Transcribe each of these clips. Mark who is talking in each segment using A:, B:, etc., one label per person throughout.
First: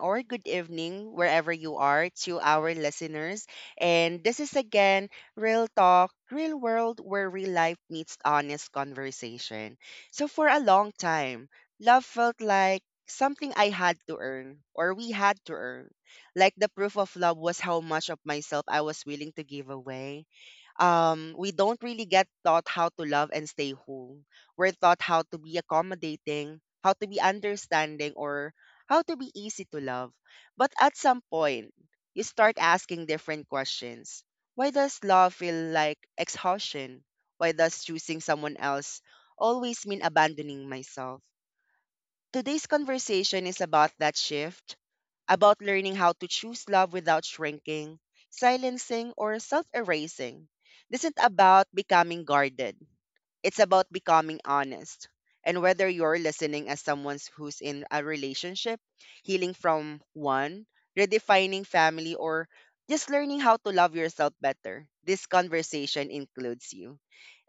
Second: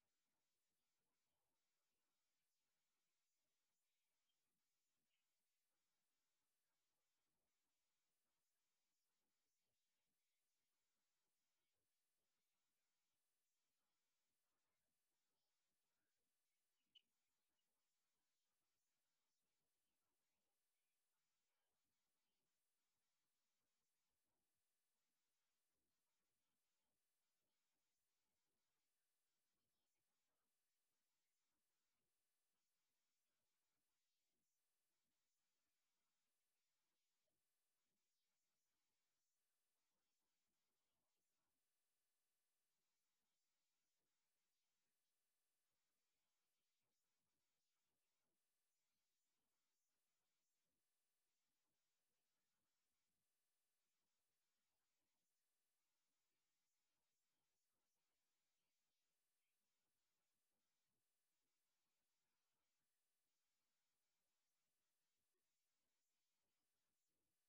A: or good evening, wherever you are, to our listeners. And this is again Real Talk, Real World, where real life meets honest conversation. So, for a long time, love felt like something I had to earn, or we had to earn. Like the proof of love was how much of myself I was willing to give away. We don't really get taught how to love and stay whole. We're taught how to be accommodating, how to be understanding, or how to be easy to love. But at some point, you start asking different questions. Why does love feel like exhaustion? Why does choosing someone else always mean abandoning myself? Today's conversation is about that shift, about learning how to choose love without shrinking, silencing, or self erasing. This isn't about becoming guarded. It's about becoming honest. And whether you're listening as someone who's in a relationship, healing from one, redefining family, or just learning how to love yourself better, this conversation includes you.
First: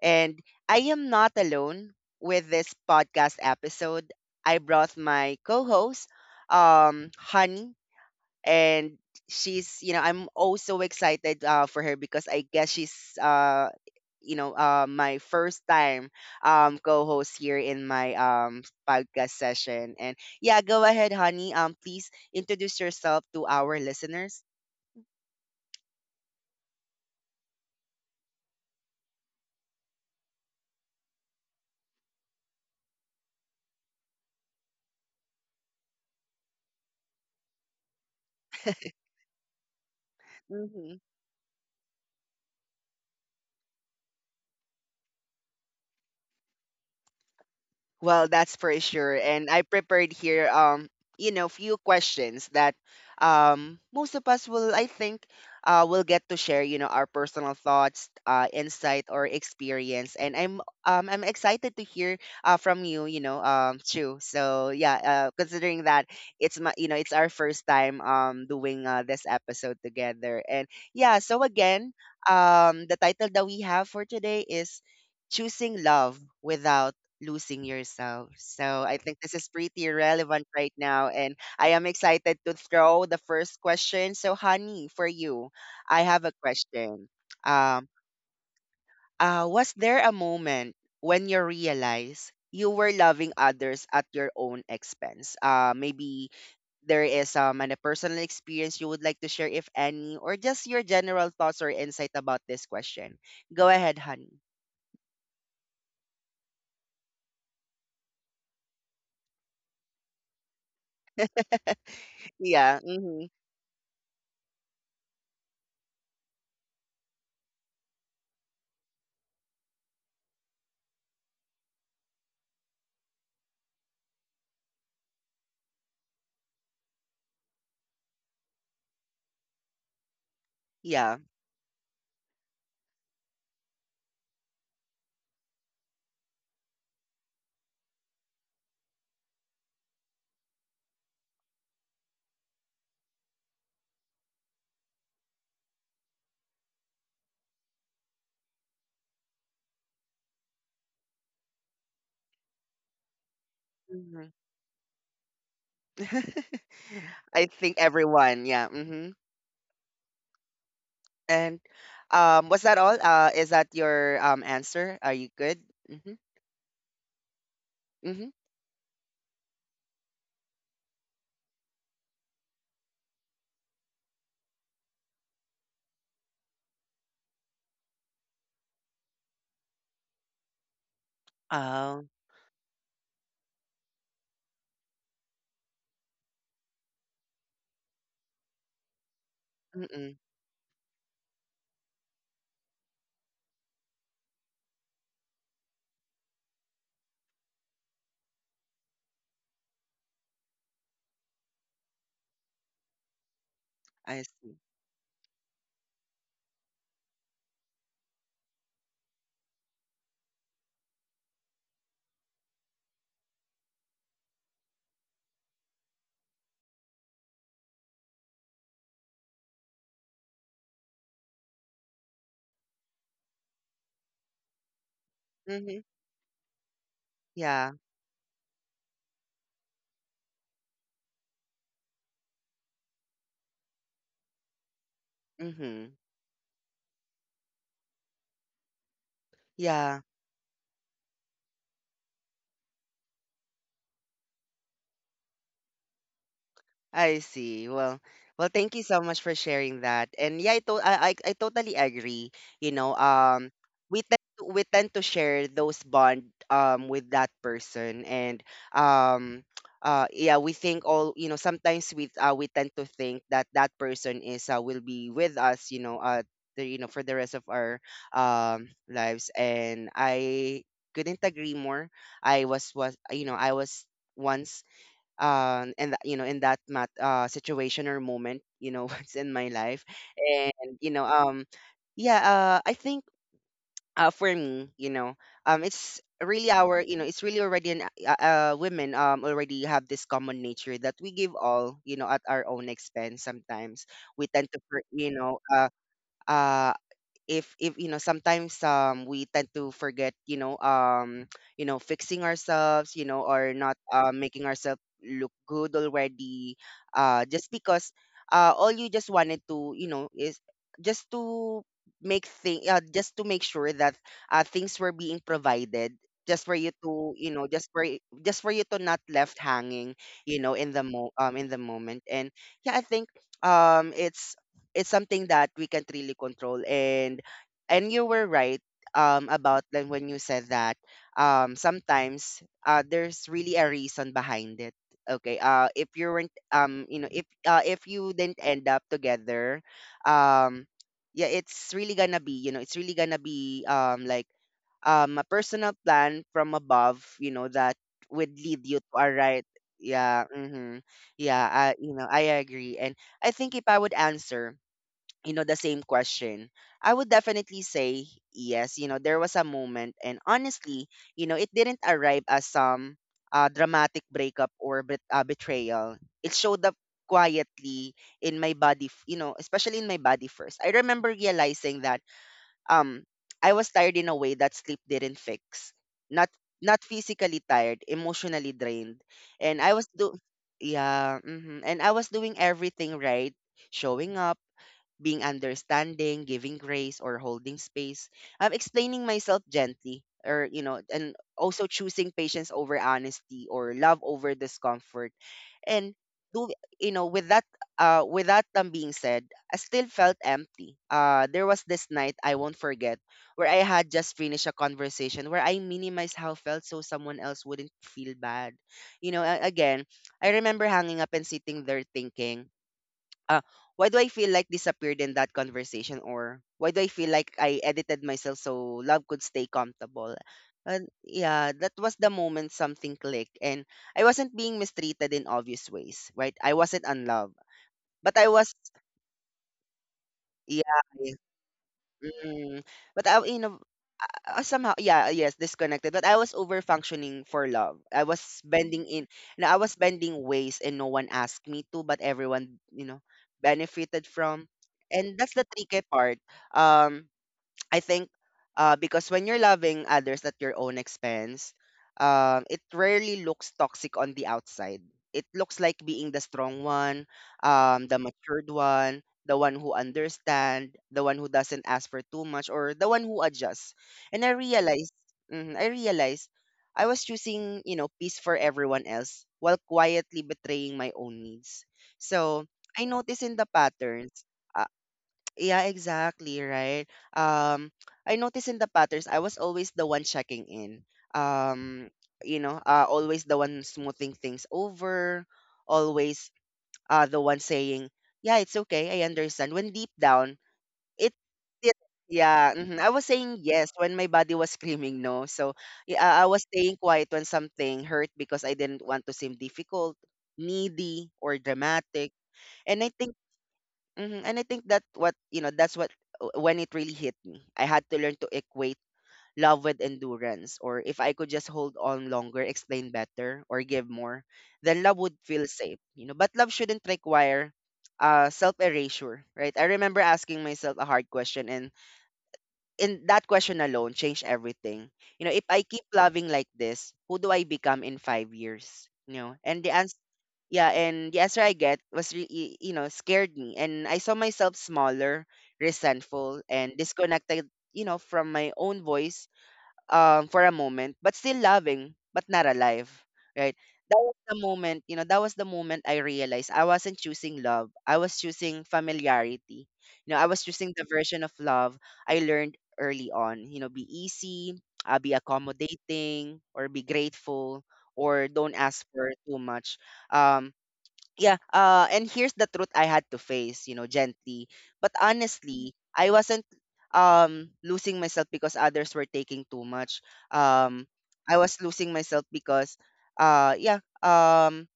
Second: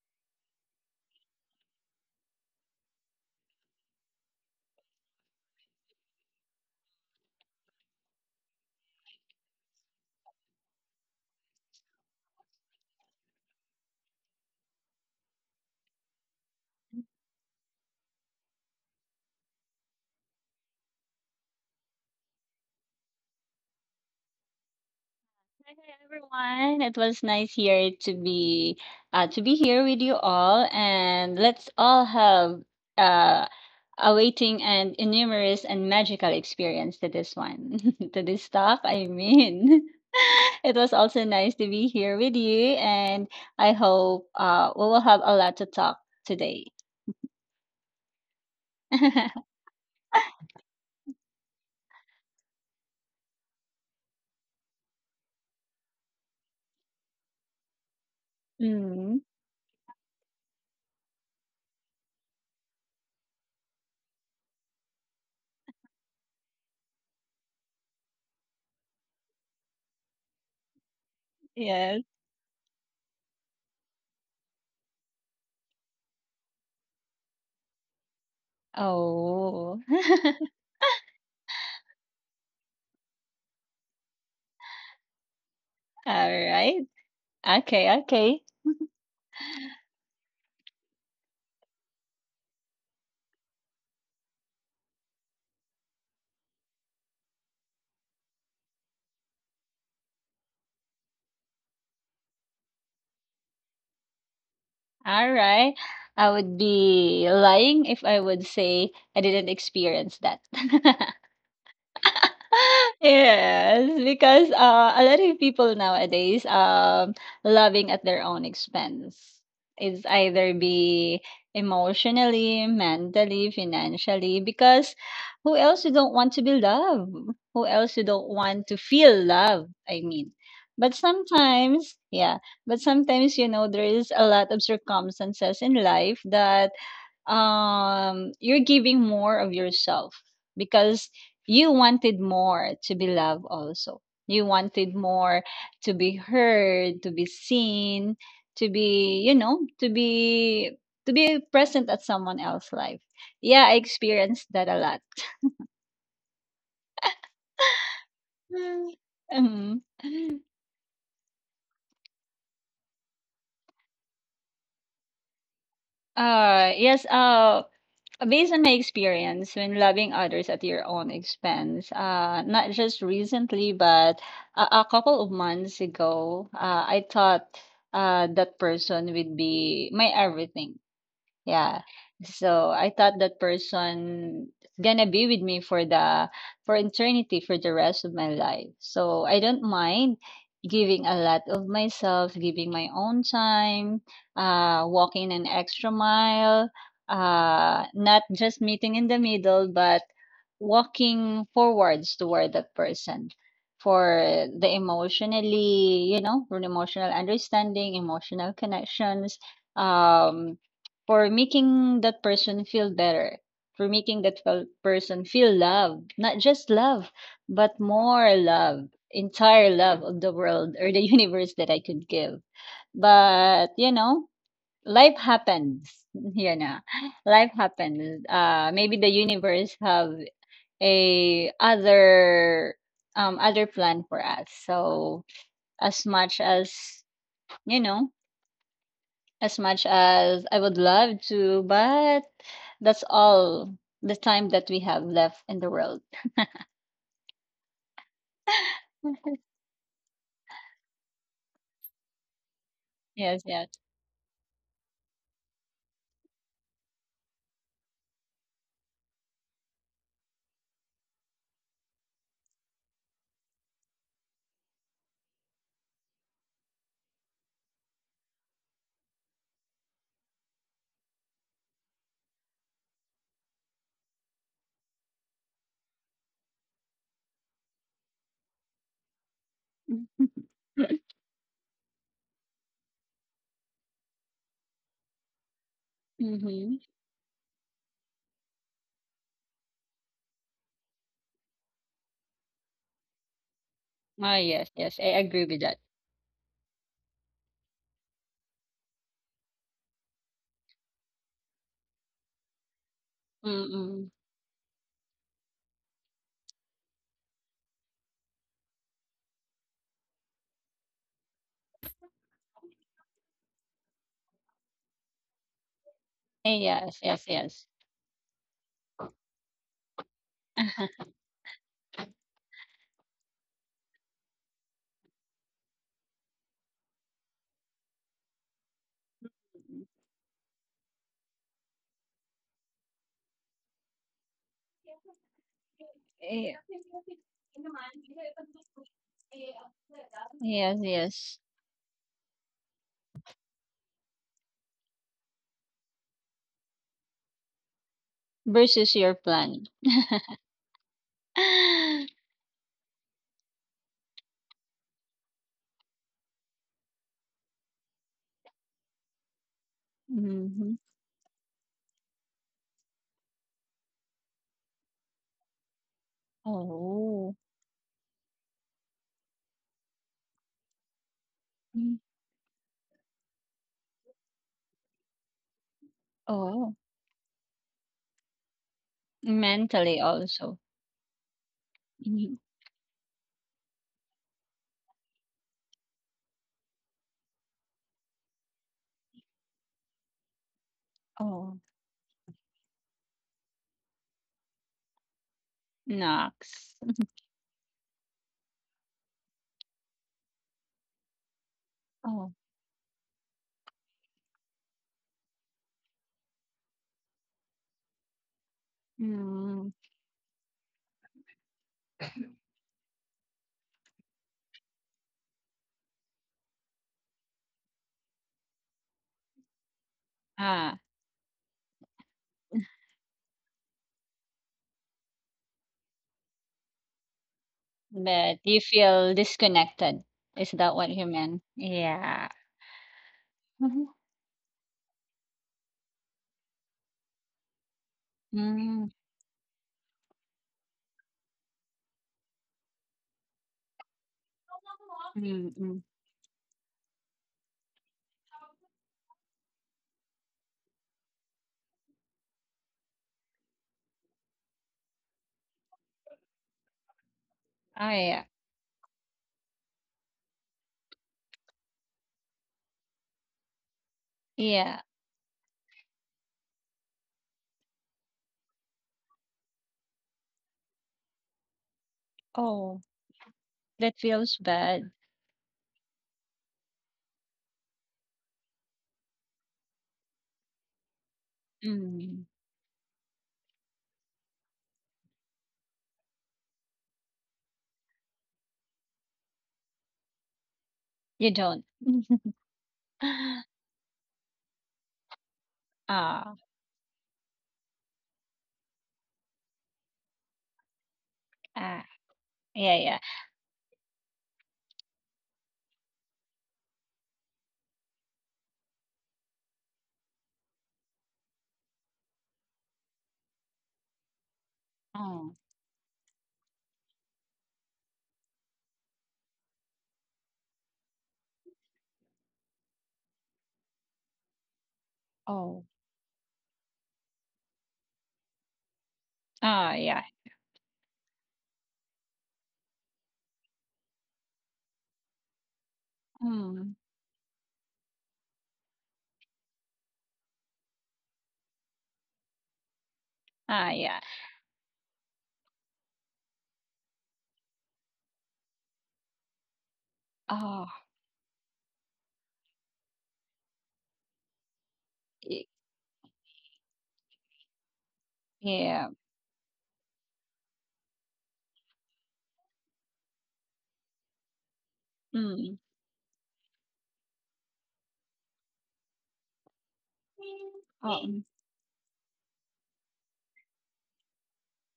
A: And I am not alone with this podcast episode. I brought my co host, Honey, and she's you know I'm also excited for her because I guess she's my first time co-host here in my podcast session. And yeah, go ahead, honey, please introduce yourself to our listeners.
B: Hi everyone. It was nice here to be here with you all, and let's all have uh, a waiting and numerous and magical experience to this one, to this stuff. I mean, it was
A: Mhm.
B: also nice to be here with you, and I hope we will have a lot to talk today.
A: Well, that's for sure. And I prepared here you know, few questions that most of us will, I think, will get to share, you know, our personal thoughts, insight
B: mm,
A: or experience. And I'm excited to hear from you, you know, Chu. So yeah, considering that it's my you know, it's our first time doing this episode together. And yeah, so again,
B: yes.
A: the title that we have for today is Choosing Love Without losing yourself. So I think this is
B: Oh,
A: pretty relevant right now. And I am excited to throw the first question. So, honey, for you, I have a
B: all right.
A: question. Um,
B: Okay. Okay.
A: was there a moment when you realized you were loving others at your own expense? Maybe there is a personal experience you would like to share, if any, or just your general thoughts or insight about this question. Go ahead, honey.
B: All right. I would be lying if I would say I didn't experience that.
A: Yeah. Mm-hmm.
B: Yes, because a lot of people nowadays loving at their own expense. It's either be emotionally, mentally, financially, because who else you don't want to be loved? Who else you don't want to feel love? I mean, but
A: Yeah.
B: sometimes, yeah, but sometimes you know there is a lot of circumstances in life that you're giving more of yourself because you wanted more to be loved also, you wanted more to be heard, to be seen, to be to be, to be present at someone else's life. Yeah, I experienced that a lot.
A: I think everyone, yeah. Hmm.
B: Mhm.
A: And was that all? Is that your answer? Are you good? Mm-hmm.
B: Yes.
A: Mm-hmm.
B: Based on my experience, when loving others at your own expense, not just recently, but a couple of months ago, I thought that person would be my everything. Yeah.
A: Oh,
B: So I thought that person is gonna be with me for the for eternity, for the rest of my life. So I don't mind
A: mm-mm.
B: giving a lot of myself, giving my own time, uh, walking an extra mile, uh, not just meeting in the middle, but walking forwards toward that person
A: I
B: for
A: see.
B: the emotionally, you know, for the emotional understanding, emotional connections. Um for making that person feel better, for making that person feel loved, not just love, but more love, entire love of the world or the universe that I could give. But, you know, life
A: Mm-hmm.
B: happens, you know, life
A: Yeah.
B: happens. Maybe the universe have a other um, other plan for us. So
A: Mm-hmm.
B: as much as you know as much
A: Yeah.
B: as I would love to, but that's all the time that we have left in the world.
A: I see. Well, thank you so much for sharing that. And yeah, I to- I, I totally agree. You know,
B: Yes, yes.
A: we tend we tend to share those bond with that person, and um, yeah, we think all, you know. Sometimes we tend to think that that person is will be with us. You know, for the rest of our lives. And I couldn't agree more. I was once and that, you know, in that situation or moment, you know, once in my life. And you
B: Mm-hmm.
A: know, yeah, I think for me, you know, it's really already an women already have this common nature that we give all, you know, at our own expense. Sometimes we
B: Oh,
A: tend to
B: yes, yes. I agree with that.
A: uh if, you know, sometimes we tend to forget, you know, fixing ourselves, you know, or not,
B: Mm-mm.
A: making ourselves look good already, just because, all you just wanted to, you know, is just to make thing just to make sure that things were being provided, just for
B: Eh,
A: you
B: yes,
A: to,
B: yes,
A: you know,
B: yes.
A: just for just for you to not left hanging, you know, in the mo in the moment. And yeah, I think um it's it's something that we can't really control. And you were right about, like, when you said that sometimes, there's really a reason behind it. Okay, if you weren't,
B: Eh,
A: you know, if if you didn't end up together, um
B: yes,
A: yeah,
B: yes.
A: it's really gonna be, you know, it's really gonna be like a personal plan from above, you know, that would lead you
B: Versus
A: to a
B: your
A: right.
B: plan.
A: Yeah. Mm-hmm. Yeah, I, you know,
B: Mm-hmm.
A: I agree. And I think if I would answer, you know, the same question, I would definitely say yes. You know, there was a moment, and honestly, you know, it didn't arrive as some dramatic breakup or betrayal. It showed up
B: Oh.
A: quietly in my body, you know, especially in my body first. I remember realizing
B: Mm.
A: that um I was tired in a way that sleep didn't fix. Not
B: Oh.
A: physically tired, emotionally drained. And I was
B: Mentally
A: do
B: also.
A: yeah. Mhm. And I was doing
B: Mhm.
A: everything right, showing up, being understanding, giving grace, or holding space, explaining myself gently, or, you know, and
B: Oh.
A: also choosing patience over honesty, or love over discomfort. And do
B: Knocks.
A: you know, with that with that, being said, I still felt empty. There was this night
B: Oh.
A: I won't forget, where I had just finished a conversation where I minimized how I felt so someone else wouldn't feel bad. You know,
B: Mm.
A: again, I remember hanging up and sitting there thinking, uh, why do I feel like disappeared in that conversation, or why do I feel like I edited myself so love could stay comfortable?
B: Ah.
A: And yeah, that was the moment something clicked. And I wasn't being mistreated in obvious ways, right? I wasn't unloved, but I
B: But
A: was.
B: you feel disconnected. Is that
A: Yeah.
B: what you meant? Yeah.
A: mm, but I, you know,
B: Mhm.
A: somehow, yeah, yes, disconnected. But I was over functioning for love. I was bending
B: Mm.
A: in No, I was bending ways and no one asked me to, but everyone, you know, benefited from. And that's the
B: Mm,
A: tricky
B: mm.
A: part. um I think, because when you're loving others at your own expense, it rarely looks toxic on the outside. It looks like being the strong one,
B: Oh,
A: the
B: yeah.
A: matured one, the one who understands, the one who doesn't ask for too much, or the one who adjusts. And I
B: Yeah.
A: realized, mhm, I realized I was choosing, you know, peace for everyone else while quietly betraying my own needs. So
B: Oh,
A: I noticed in the
B: that
A: patterns.
B: feels
A: uh,
B: bad.
A: yeah, exactly, right? Um, I noticed in the patterns, I was always the one checking in. Um,
B: Mm.
A: you know, always the one smoothing things over, always the one saying, yeah, it's okay, I understand. When deep down, it,
B: You don't.
A: it. Yeah. Mhm. I was saying yes when my body was screaming no. So yeah, I
B: Ah,
A: was staying quiet when something hurt because I didn't want to seem difficult, needy, or
B: ah,
A: dramatic.
B: yeah,
A: And I
B: yeah.
A: think hmm And I think that's what, when it really hit me. I had to learn to equate love with endurance, or if I could just hold on longer, explain better, or give more, then love would
B: Oh,
A: feel safe. You know, but love shouldn't require self erasure, right? I remember asking myself a hard question, and in that question alone changed everything. You know, if I
B: oh,
A: keep loving like this, who do I become in 5 years? You know, and the
B: ah,
A: answer,
B: yeah.
A: yeah, and the answer I get was, you know, scared me. And I saw myself smaller, resentful, and
B: Mm,
A: disconnected. You know, from my own voice, for a moment, but still loving, but not alive, right?
B: ah,
A: That
B: yeah.
A: was the moment, you know, that was the moment I realized I wasn't choosing love. I was choosing familiarity. You know, I was
B: Oh,
A: choosing the version of love I learned early on. You know, be easy, be
B: y-
A: accommodating, or be grateful, or don't ask
B: yeah.
A: for too much. Um, yeah, and here's the truth I had to face, you know, gently but
B: Mm.
A: honestly. I wasn't losing myself because others were taking too much. um
B: Oh, mm.
A: I was losing myself because, yeah,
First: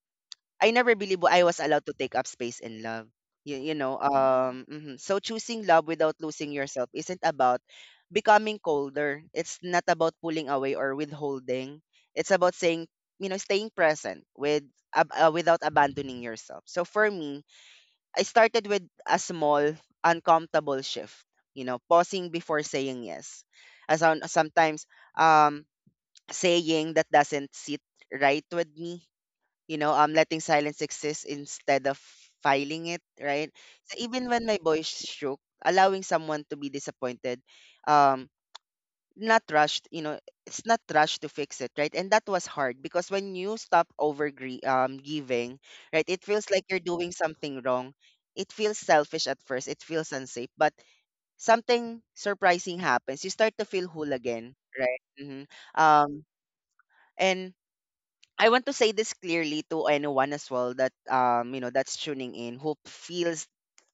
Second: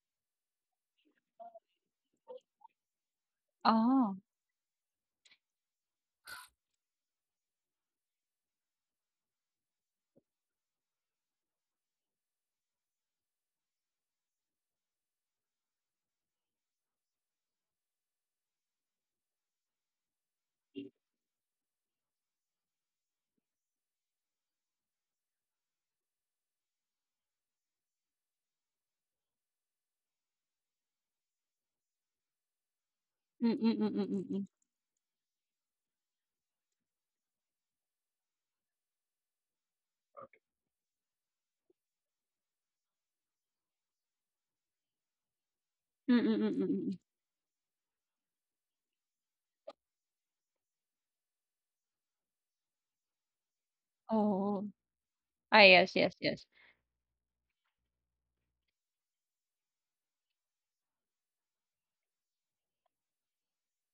A: I never believed I was allowed to take up space in love.
B: Oh.
A: So choosing love without losing yourself isn't about becoming colder. It's not about pulling away or withholding. It's about saying, you know, staying present with without abandoning yourself. So for me, I started with a small, uncomfortable shift. You know, pausing before saying yes. As on, sometimes, um, saying that doesn't sit right with me, you know, letting silence exist instead of filing it, right?
B: Mm, mm, mm,
A: So
B: mm, mm,
A: even when
B: mm.
A: my voice shook, allowing someone to be disappointed, um, not rushed, you know, it's not rushed to fix it, right? And that was hard because when you stop over giving, right,
B: Mm,
A: it
B: mm, mm,
A: feels
B: mm,
A: like
B: mm,
A: you're
B: mm.
A: doing something wrong. It feels selfish at first, it feels unsafe, but something surprising happens. You start to feel whole again,
B: Oh,
A: right?
B: ah, yes, yes,
A: Um,
B: yes.
A: and I want to say this clearly to anyone as well that's tuning in who feels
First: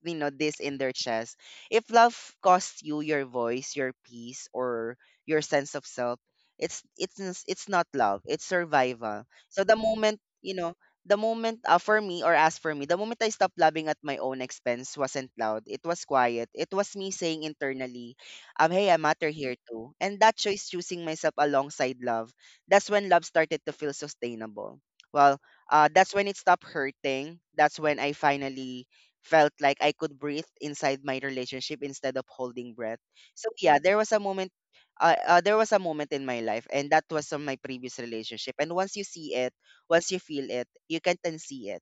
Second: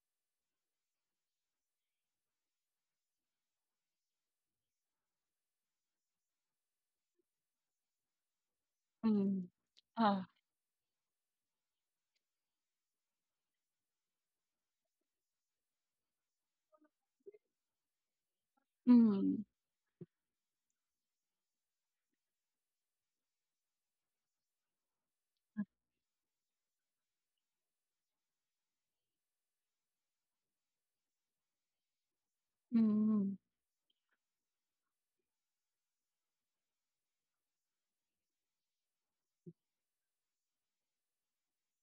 A: this in their chest. If love costs you your voice, your peace, or your sense of self, it's not love. It's survival.
B: Mm.
A: So the moment you know the moment for me or as for me, the moment I stopped loving at my own expense wasn't loud. It was quiet. It was me saying internally, hey, I matter
B: Mm,
A: here too. And that choice, choosing myself alongside love, that's when love started to feel sustainable. Well, that's when it stopped hurting. That's when I finally felt like I could breathe inside my relationship instead of holding breath.
B: mm,
A: So yeah, there was a moment. There was a moment in my life, and that was on my previous relationship. And once you see it, once you feel it, you can't unsee it.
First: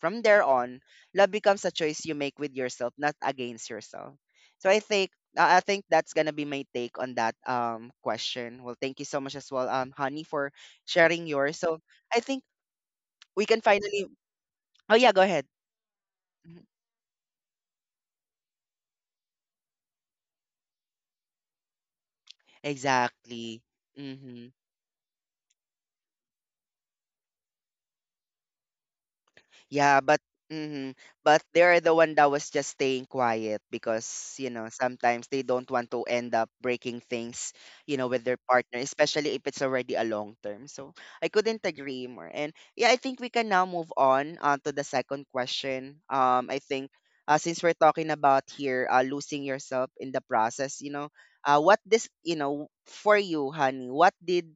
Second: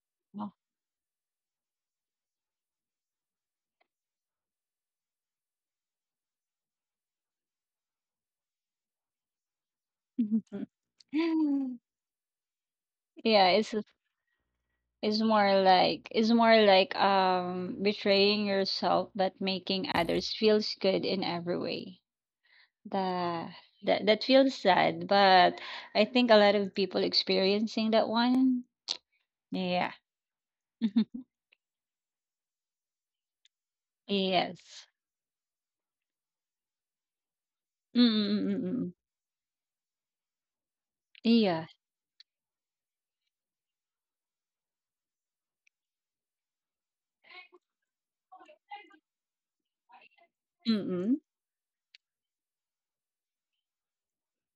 A: From there
B: oh.
A: on, love becomes a choice you make with yourself, not against yourself. So I think I think that's gonna be my take on that question. Well, thank you so much as well, Honey, for sharing yours. So I think we
B: Yeah,
A: can
B: it's
A: finally. Oh yeah,
B: it's
A: go ahead.
B: more
A: Mhm.
B: like um, betraying yourself but making others feels good in every way. That
A: Exactly.
B: that feels sad, but I think a lot of people experiencing that one. Yeah.
A: Yeah, but but they're the one that was just staying quiet because, you know,
B: Yes.
A: sometimes they don't want to end up breaking things, with their partner,
B: Mm-mm-mm-mm.
A: especially if it's already a long term. So I couldn't
B: Yeah.
A: agree more. And yeah, I think we can now move on to the second question. I think since we're talking about here losing yourself in the
B: Mm,
A: process,
B: mm.
A: what this, you know, for you, honey, what did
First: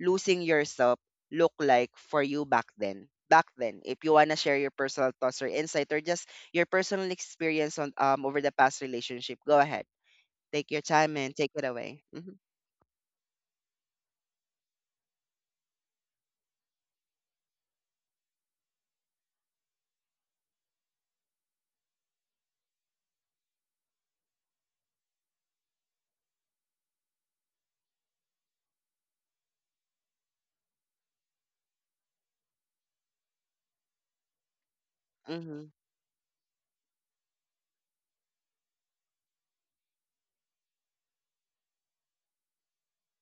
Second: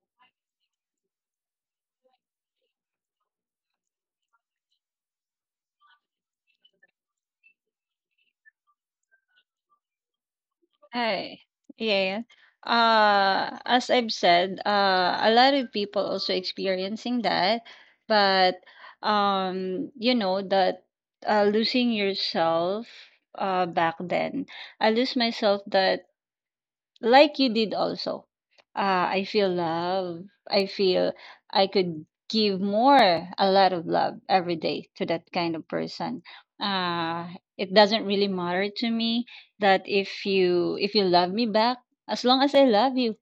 A: losing yourself look like for you back then? Back then, if you wanna share your personal thoughts or insight or just your personal experience on over the past relationship, go ahead. Take your time and
B: Hi.
A: take it away.
B: Yeah.
A: Mhm.
B: As I've said, a lot of people also experiencing that, but you know that losing yourself, back then, I lose myself that like you did also. I feel love. I feel I could give more, a lot of love every day to that kind of
A: Mhm.
B: person. Uh, it doesn't really matter to me that if you love me back, as long as I love you,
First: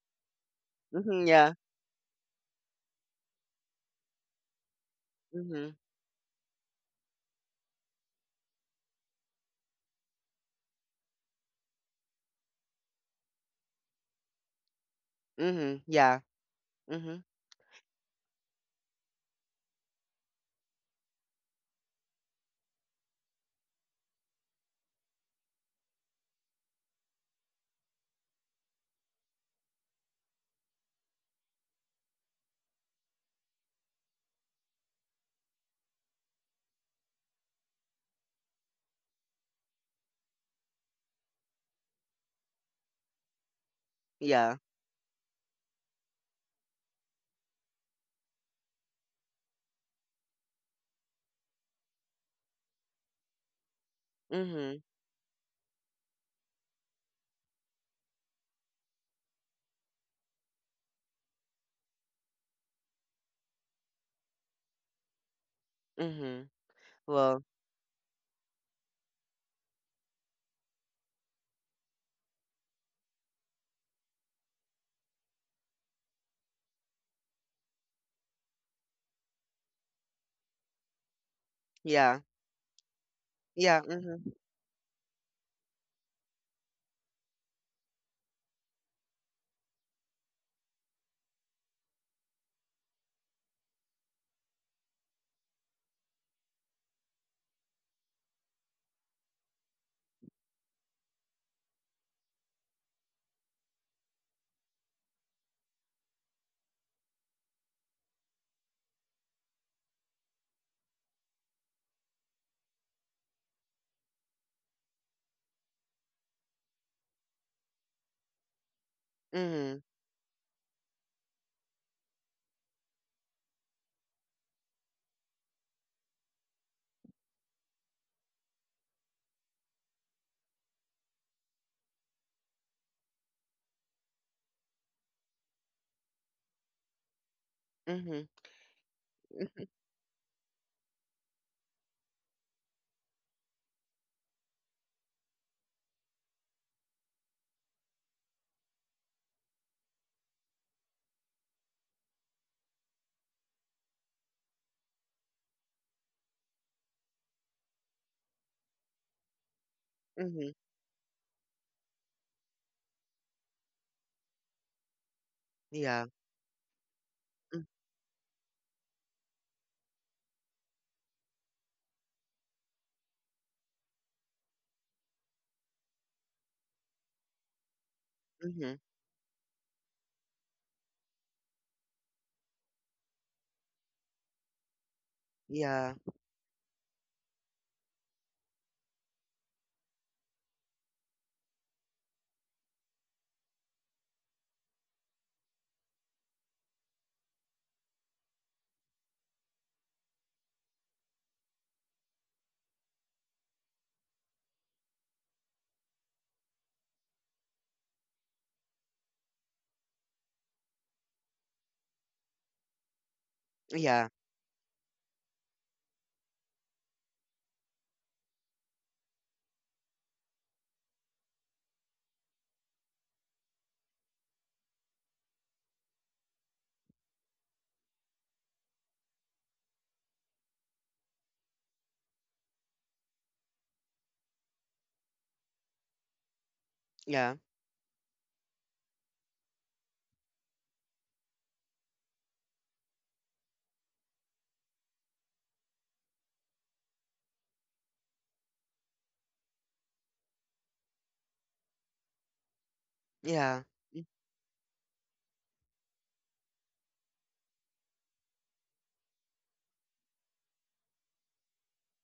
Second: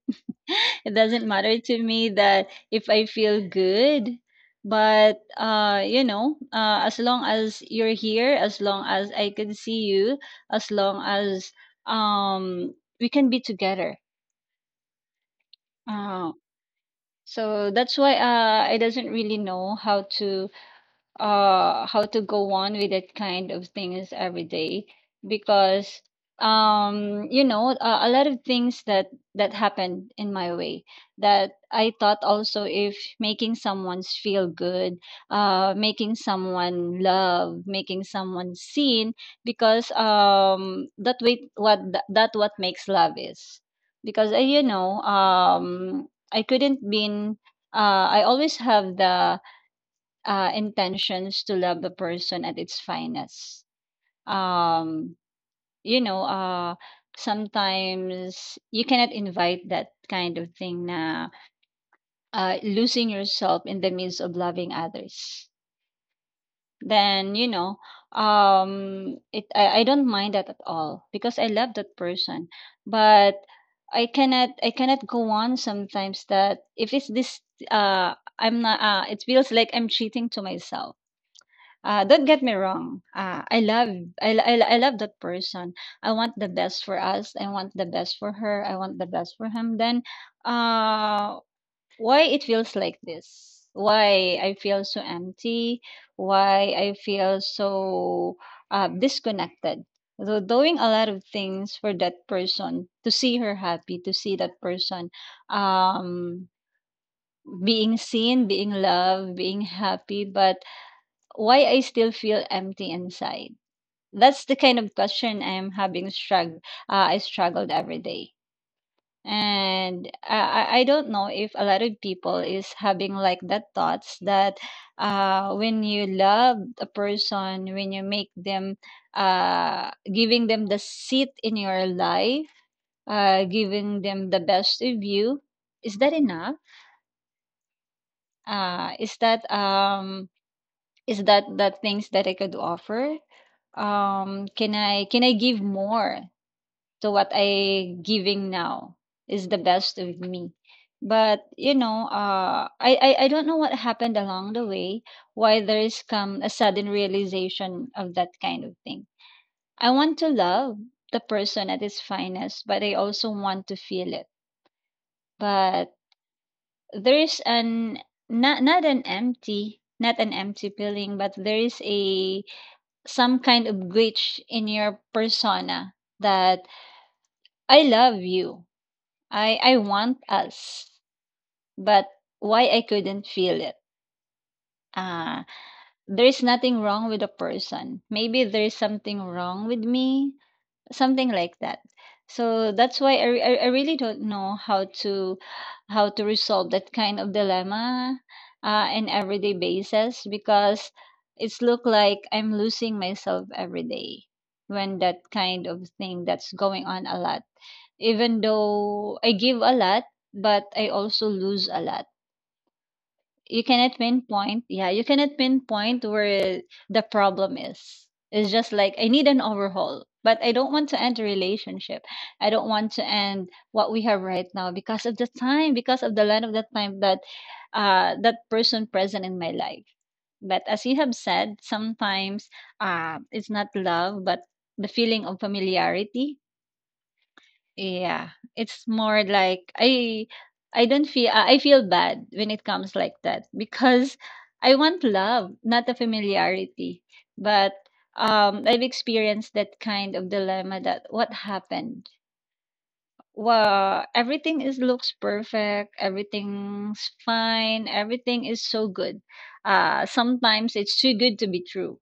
B: it doesn't
A: Mhm. Yeah.
B: matter to me that if I feel good. But
A: Mhm.
B: you know, as long as you're here, as long as I can see you, as long as um we can be together.
A: Mhm. Yeah.
B: Oh,
A: Mhm.
B: so that's why, I doesn't really know how to go on with that kind of things every day, because a lot of things that happened in my way, that I thought also if making someone's feel good, making someone love, making someone seen, because that way what that what makes love is, because
A: Yeah.
B: I couldn't been I always have the intentions to love a person at its finest.
A: Mhm.
B: Um, you know, sometimes you cannot invite that kind of thing na, losing yourself in the midst of loving others.
A: Mhm.
B: Then,
A: Well.
B: you know, it, I don't mind that at all because I love that person. But I cannot go on sometimes that if it's this, I'm not uh, it feels like I'm cheating to myself.
A: Yeah.
B: Don't get me wrong.
A: Yeah. Mhm.
B: I love that person. I want the best for us. I want the best for her. I want the best for him. Then, uh, why it feels like this? Why I feel so empty? Why I feel so disconnected? So doing a lot of things for that person to see her happy, to see that person um, being seen, being loved, being happy, but why I still feel empty inside. That's the kind of question I am having I struggled every day.
A: Mhm.
B: And I don't know if a lot of people is having like that thoughts that when you love a person, when you make them, giving them the seat in your life, giving them the best of you, is that enough?
A: Mhm.
B: Uh, is that
A: Mm.
B: um, Is that the things that I could offer? Can I give more to what I giving now? Is the best of me. But you know, I don't know what happened along the way. Why there is come a sudden realization of that kind of thing. I want to
A: Mhm.
B: love the person at its finest, but I also want to feel it. But
A: Yeah.
B: there is
A: Mm.
B: an not an empty, feeling, but there is a some kind of glitch in your persona that I love you.
A: Mhm.
B: I want us. But why I couldn't feel it? Uh,
A: Yeah.
B: there is nothing wrong with a person. Maybe there is something wrong with me, something like that. So that's why I, re- I really don't know how to resolve that kind of dilemma in everyday basis, because it's look like I'm losing myself every day when that kind of thing that's going on a lot. Even though I give a lot, but I also lose a lot. You cannot
A: Yeah.
B: pinpoint Yeah, you cannot pinpoint where the problem is. It's just like I need an overhaul, but I don't want to end a relationship. I don't want to end what we have right now, because of the time, because of the line of the time that uh, that person present in my life. But as you have said sometimes uh, it's not love but the feeling of familiarity.
A: Yeah.
B: Yeah, it's more like I don't feel I feel bad when it comes like that, because I want love, not a familiarity. But um, I've experienced that kind of dilemma, that what happened?
A: Yeah. Mm.
B: Well, everything is looks perfect, everything's fine, everything is so good. Uh, sometimes it's too good to be true.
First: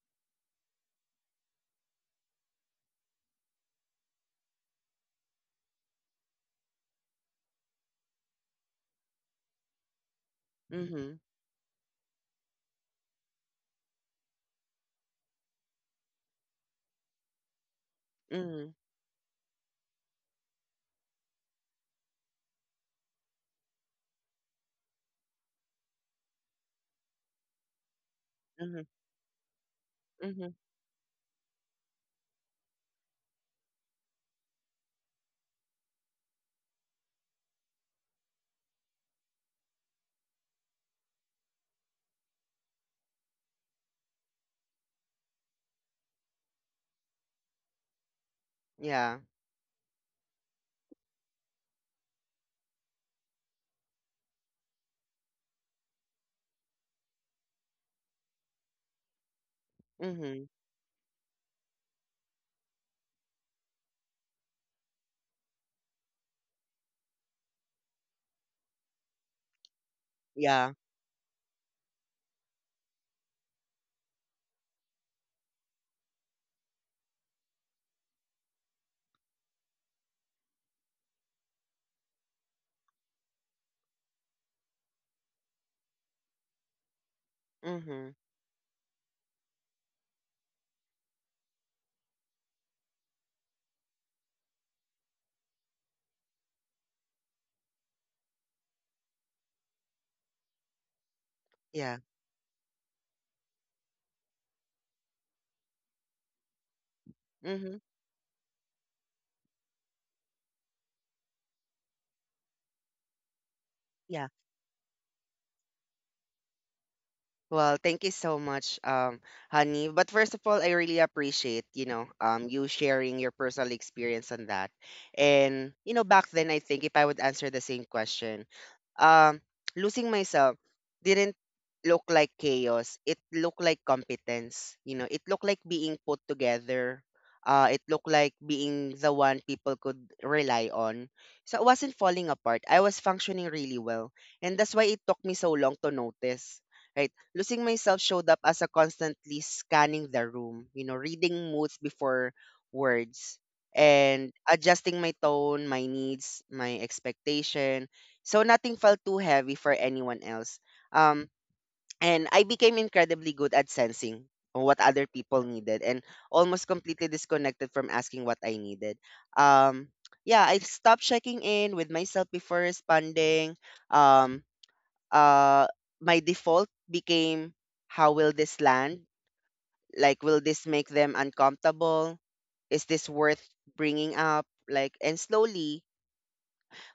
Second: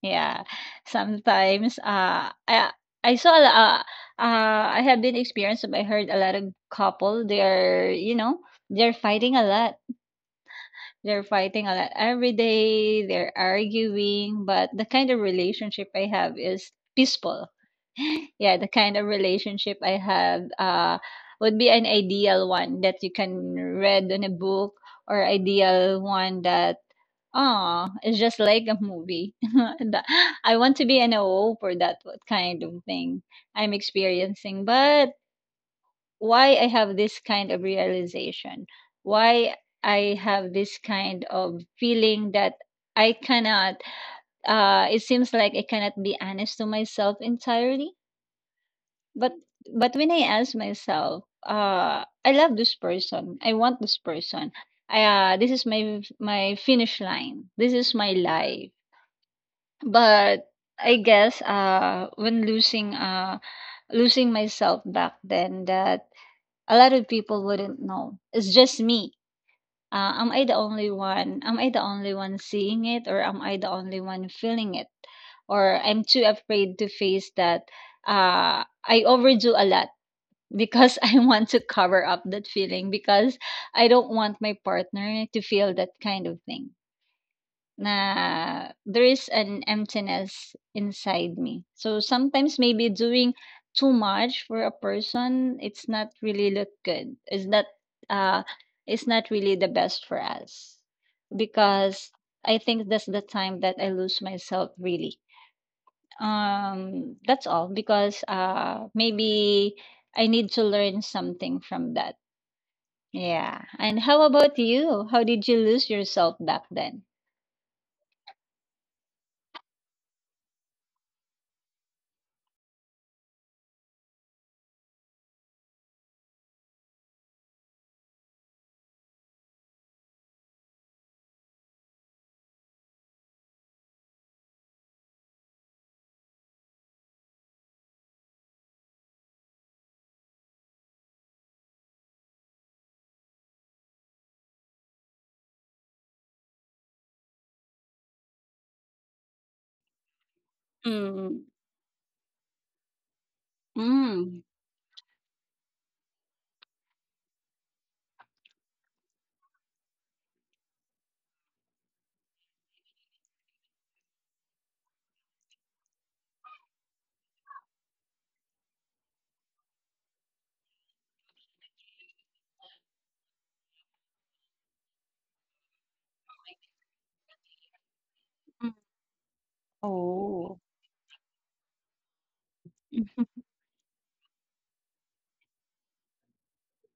B: Yeah, sometimes I saw a I have been experienced. I heard a lot of couple. They're you know they're fighting a lot.
A: Mhm.
B: Every day, they're arguing, but the kind of relationship I have is peaceful. Yeah, the
A: Mhm.
B: kind of relationship I have would be an ideal one that you can read in a book, or ideal one that, aw, it's just like a
A: Mhm.
B: movie. The-
A: Mhm.
B: I want to be an O O for that what kind of thing I'm experiencing. But why I have this kind of realization? Why I have this kind of feeling that I cannot uh, it seems like I cannot be honest to myself entirely.
A: Yeah.
B: But but when I ask myself, uh, I love this person. I want this person. I, this is my my finish line. This is my life.
A: Mhm.
B: But I guess uh, when losing myself back then, that a lot of people wouldn't know. It's just me. Am I the
A: Yeah.
B: only one? Am I the only one seeing it, or am I the only one feeling it? Or I'm too afraid to face that uh, I overdo a lot because I want to cover up that feeling, because I don't want my partner to feel that kind of thing
A: Mhm.
B: na, there is an emptiness inside me. So sometimes maybe doing too much for a person, it's not really look good. It's not uh, it's not really the best for us,
A: Yeah.
B: because I think that's the time that I lose myself really. Um, that's all
A: Mhm.
B: because uh, maybe I need to learn something from that. Yeah. And how
A: Yeah.
B: about you? How did you lose yourself back then?
A: Well, thank you so much, honey. But first of all, I really appreciate, you sharing your personal experience on that. And, back then, I think if I would answer the same question, um, losing myself didn't look like chaos. It looked like competence. It looked like being put together. It looked like being the one people could rely on. So I wasn't falling apart. I was functioning really well. And that's why it took me so long to notice. Right? Losing myself showed up as a constantly scanning the room, you know,
B: Mm.
A: reading moods before words and
B: Mm.
A: adjusting my tone, my needs, my expectation. So nothing felt too heavy for anyone else. Um, and I became incredibly good at sensing what other people needed and almost completely disconnected from asking what I needed. Um, yeah, I stopped checking in with myself before responding. Um, uh, my default became, how will this
B: Mm.
A: land? Like, will
B: Oh.
A: this make them uncomfortable? Is this worth bringing up? Like, and slowly,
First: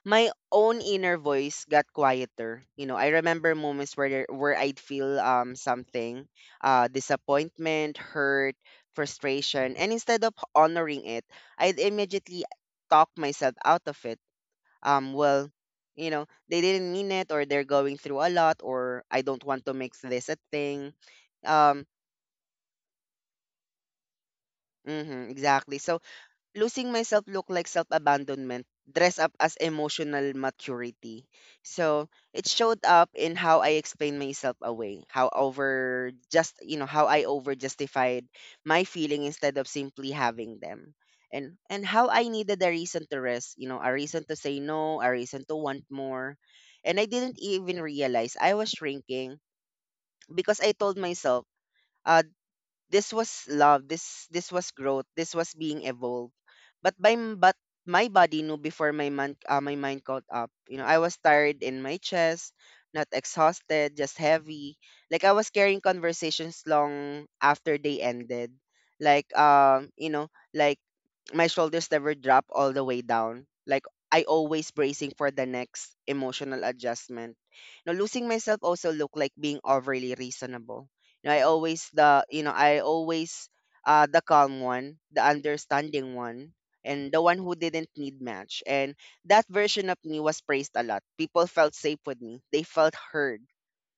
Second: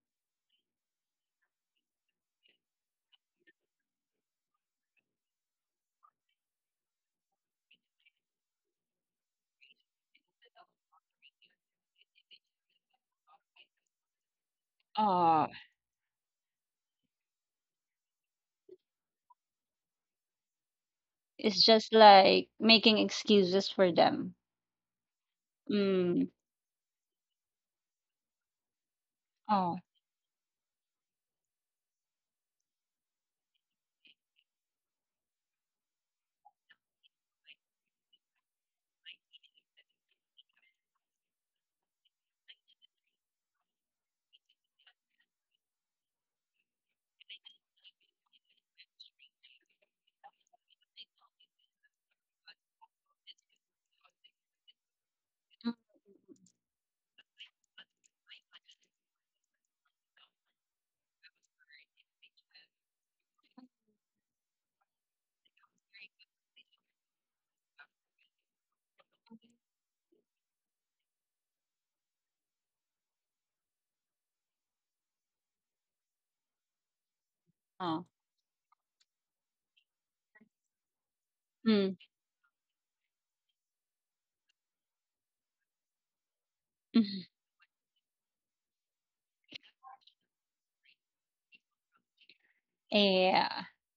A: my own inner voice got quieter. I remember moments where I'd feel something, disappointment, hurt, frustration, and instead of honoring it, I'd immediately talk myself out of it um well
B: Ah.
A: you know they didn't mean it, or they're going through a lot, or I don't want to make this a thing.
B: It's
A: um
B: just like making excuses for them.
A: mhm. Exactly. So
B: Mm.
A: losing myself look like self-abandonment dress up as
B: Oh.
A: emotional maturity. So it showed up in how I explained myself away, how I over justified my feeling instead of simply having them, and how I needed a reason to rest, a reason to say no, a reason to want more. And I didn't even realize I was shrinking because I told myself, uh, this was love. This was growth. This was
B: Mm.
A: being evolved. But my body knew before my mind caught up. You know, I was tired in my chest, not exhausted, just heavy. Like I was carrying conversations long after they ended. Like my shoulders never drop all the way down. Like I always bracing for the next emotional adjustment. Now
B: Oh.
A: losing myself also looked like being overly reasonable. I always
B: Mm.
A: the calm one, the understanding one, and the
B: Mhm.
A: one who didn't need much. And that version of me was praised a lot. People felt safe with me. They felt heard.
B: Yeah.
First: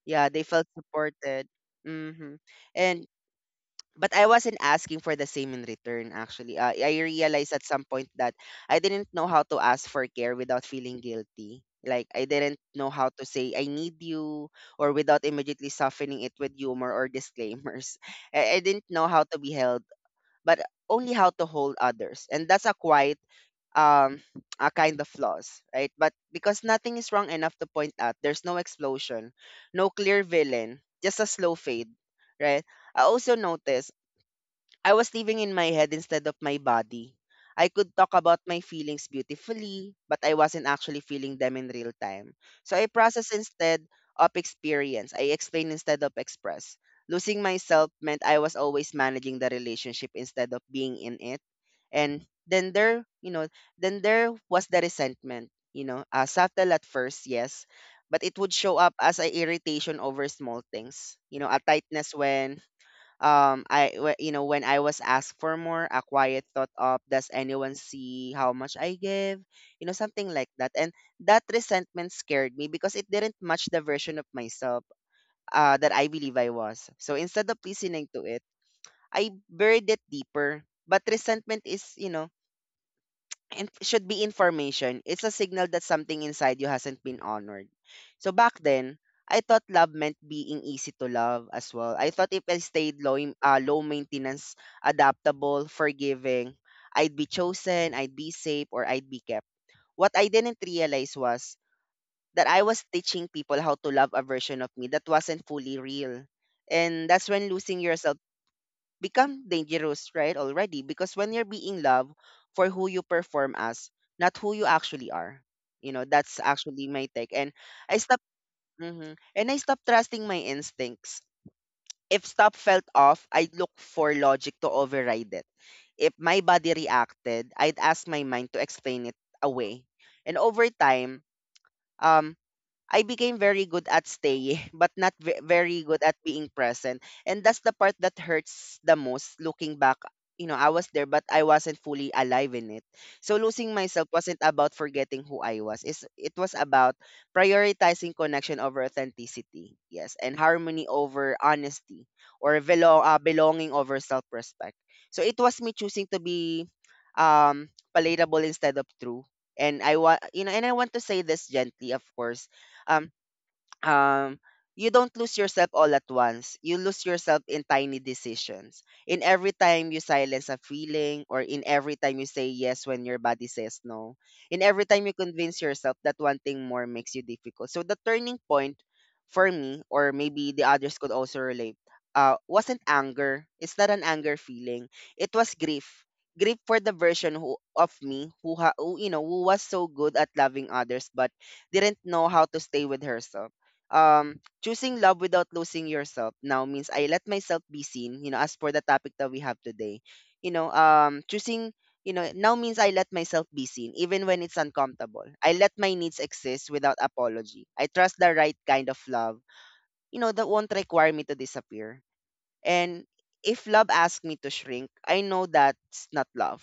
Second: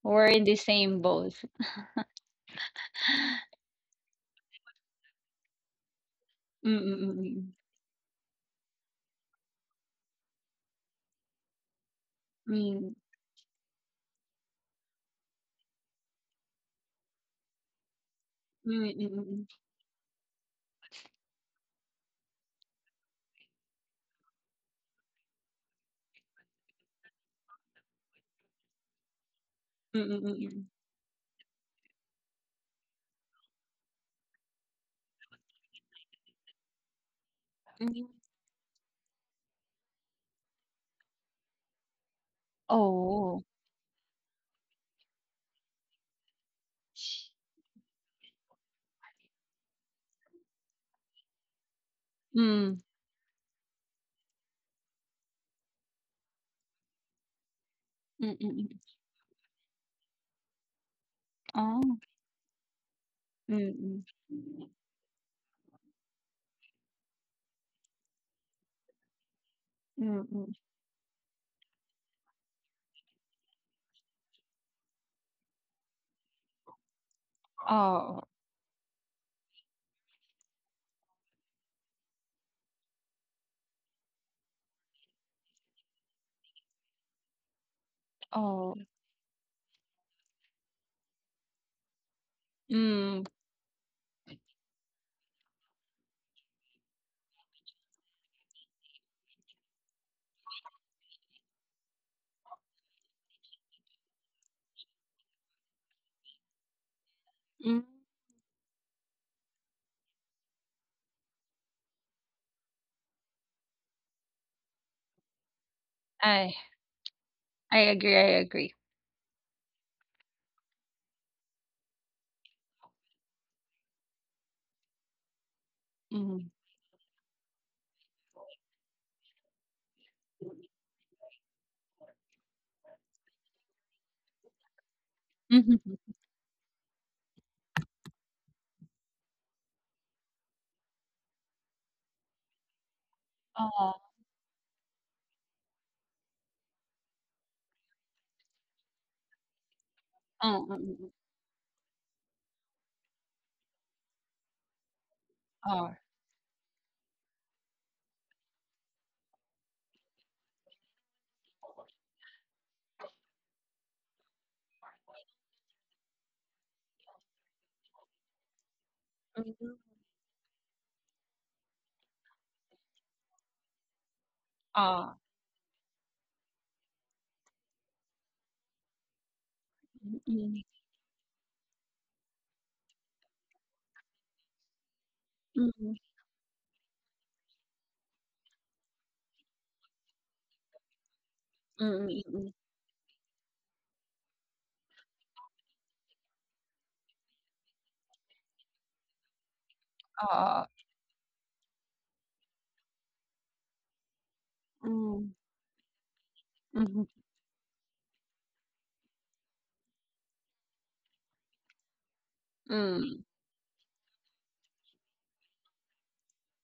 B: We're
A: Yeah, they
B: in the
A: felt
B: same boat.
A: supported. Mm-hmm. And but I wasn't asking for the same in return actually.
B: Mm,
A: I realized
B: mm,
A: at some point that I didn't know how to ask for care without feeling guilty. Like I didn't
B: mm,
A: know
B: mm.
A: how to say I need you, or without immediately softening it with humor or disclaimers. I
B: Mm,
A: didn't know
B: mm,
A: how to
B: mm,
A: be held, but only how to hold others. And that's a quite um a kind of flaws, right? But because nothing is wrong enough to point at, there's no explosion, no clear
B: mm,
A: villain, just a slow fade, right? I also noticed I was living in my head instead of my body. I
B: mm,
A: could
B: mm.
A: talk about my feelings beautifully, but I wasn't actually feeling them in real time. So I process
B: Oh.
A: instead of experience. I explain instead of express. Losing myself meant I was always managing the relationship instead of being in it. And then
B: Mm.
A: there, you know, then there was the resentment, subtle at first, yes, but
B: Mm,
A: it
B: mm,
A: would show
B: mm.
A: up as a irritation over small things, a
B: Oh.
A: tightness when
B: Mm,
A: I
B: mm.
A: wh- you know when I was asked for more, a quiet thought of, does anyone see how much I give?
B: Mm,
A: Something like
B: mm.
A: that. And that resentment scared me because it didn't match the version of myself that I believe I was. So instead of listening
B: Oh.
A: to it, I buried it deeper. But resentment is, it should be information. It's a signal that something inside you hasn't been honored. So back
B: Oh.
A: then, I thought love meant being easy to love as well. I thought if I stayed low,
B: Mm.
A: im- uh, low maintenance, adaptable, forgiving, I'd be chosen, I'd be safe, or I'd be kept. What I didn't realize was that I was teaching people how to love a version of me that wasn't fully real. And that's when losing
B: Mm.
A: yourself become dangerous, right? Already, because when you're being loved for who you perform as, not who you actually are, that's
B: I
A: actually my take. And
B: I
A: I
B: agree,
A: stopped,
B: I agree.
A: mhm. And I stopped trusting my instincts. If stop felt off, I'd look for logic to override it. If my
B: Mm.
A: body reacted, I'd ask my mind to explain it away. And over time, um, I became very good at staying, but not very good
B: Mhm.
A: at being present. And that's the part that hurts the most looking back. I was there, but I wasn't fully alive in it. So losing
B: Oh.
A: myself wasn't about forgetting who I was. It was about prioritizing connection over authenticity. Yes. And harmony over honesty, or belonging over self respect. So it was me choosing to be um, palatable instead of true. And I want, you know, and I want to say this gently, of course, um, um you don't lose yourself all at once. You lose yourself in tiny decisions. In every time you silence a feeling, or in every time you say yes when your body says no, in every time you convince yourself that wanting more makes you difficult. So the turning point for me, or maybe
B: 嗯嗯嗯嗯，哦，嗯，哦，嗯嗯嗯嗯嗯嗯嗯，哦，嗯mhm,
A: the others could also relate, wasn't anger. It's not an anger feeling. It was grief. Grief for the version of me who, ha, who you know who was so good at loving others but didn't know how to stay with herself. Choosing love without losing yourself now means I let myself be seen, you know, as for the topic that we have today. Choosing now means I let myself be seen, even when it's uncomfortable. I let my needs exist without apology. I trust the right kind of love, that won't require me to disappear.
B: mm,
A: And
B: mm,
A: if love asks me to shrink, I know that's not love.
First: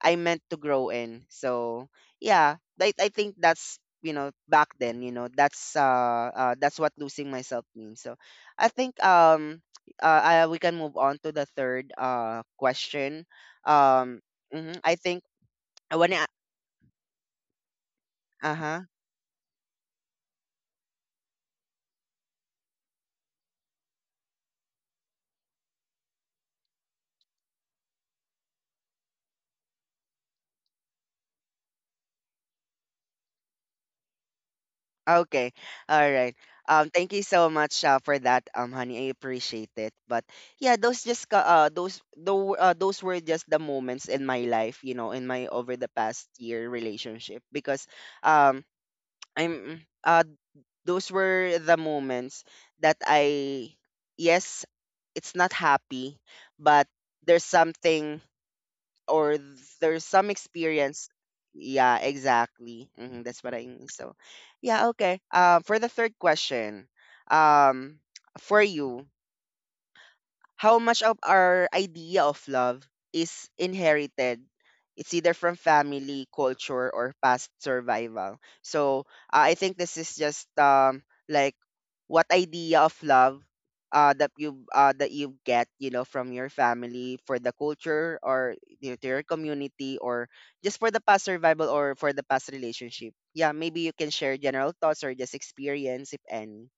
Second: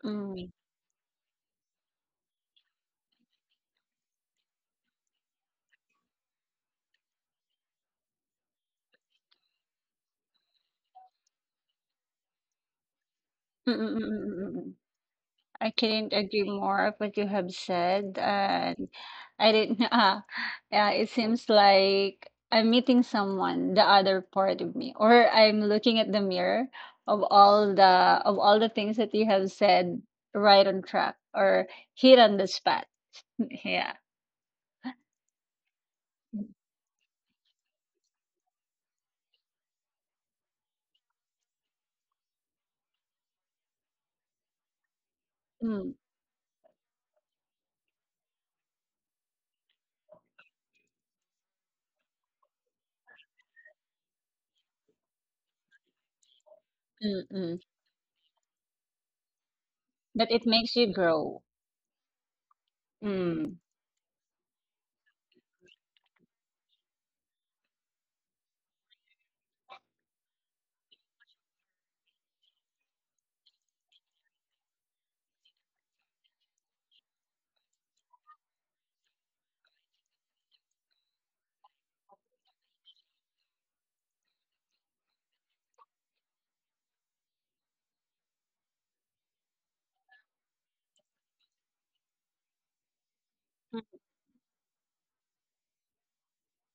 A: I meant
B: mm,
A: to grow in. So yeah, I think that's you know back then that's what losing myself means. So I think uh, we can move on to the third question.
B: mm, mm,
A: Um,
B: mm, mm.
A: mhm, I think
B: I
A: when
B: couldn't
A: I
B: agree more of what you have said,
A: uh
B: and I didn't. Yeah, it seems like I'm meeting someone, the other part of me, or I'm looking at the mirror of all the of all the things that you have said, right on track or hit on the spot. Yeah.
A: Okay. All right. Thank you so much for that, honey. I appreciate it. But yeah, those just ca- those though those were just the moments in my life, you know, in my over the
B: Mm,
A: past year relationship because um I'm those were the moments that I yes, it's not happy, but
B: mm,
A: there's
B: mm.
A: something or there's some
B: But it makes you
A: experience.
B: grow.
A: Yeah, exactly. That's what I
B: Mm.
A: mean. So yeah, okay, for the third question, um for you, how much of our idea of love is inherited. It's either from family, culture, or past survival. So I think this is just like what idea of love that you get, you know, from your family for the culture, or you know, to your community, or just for the past survival or for the past relationship. Yeah, maybe
B: Mm.
A: you can share general thoughts or just experience if any.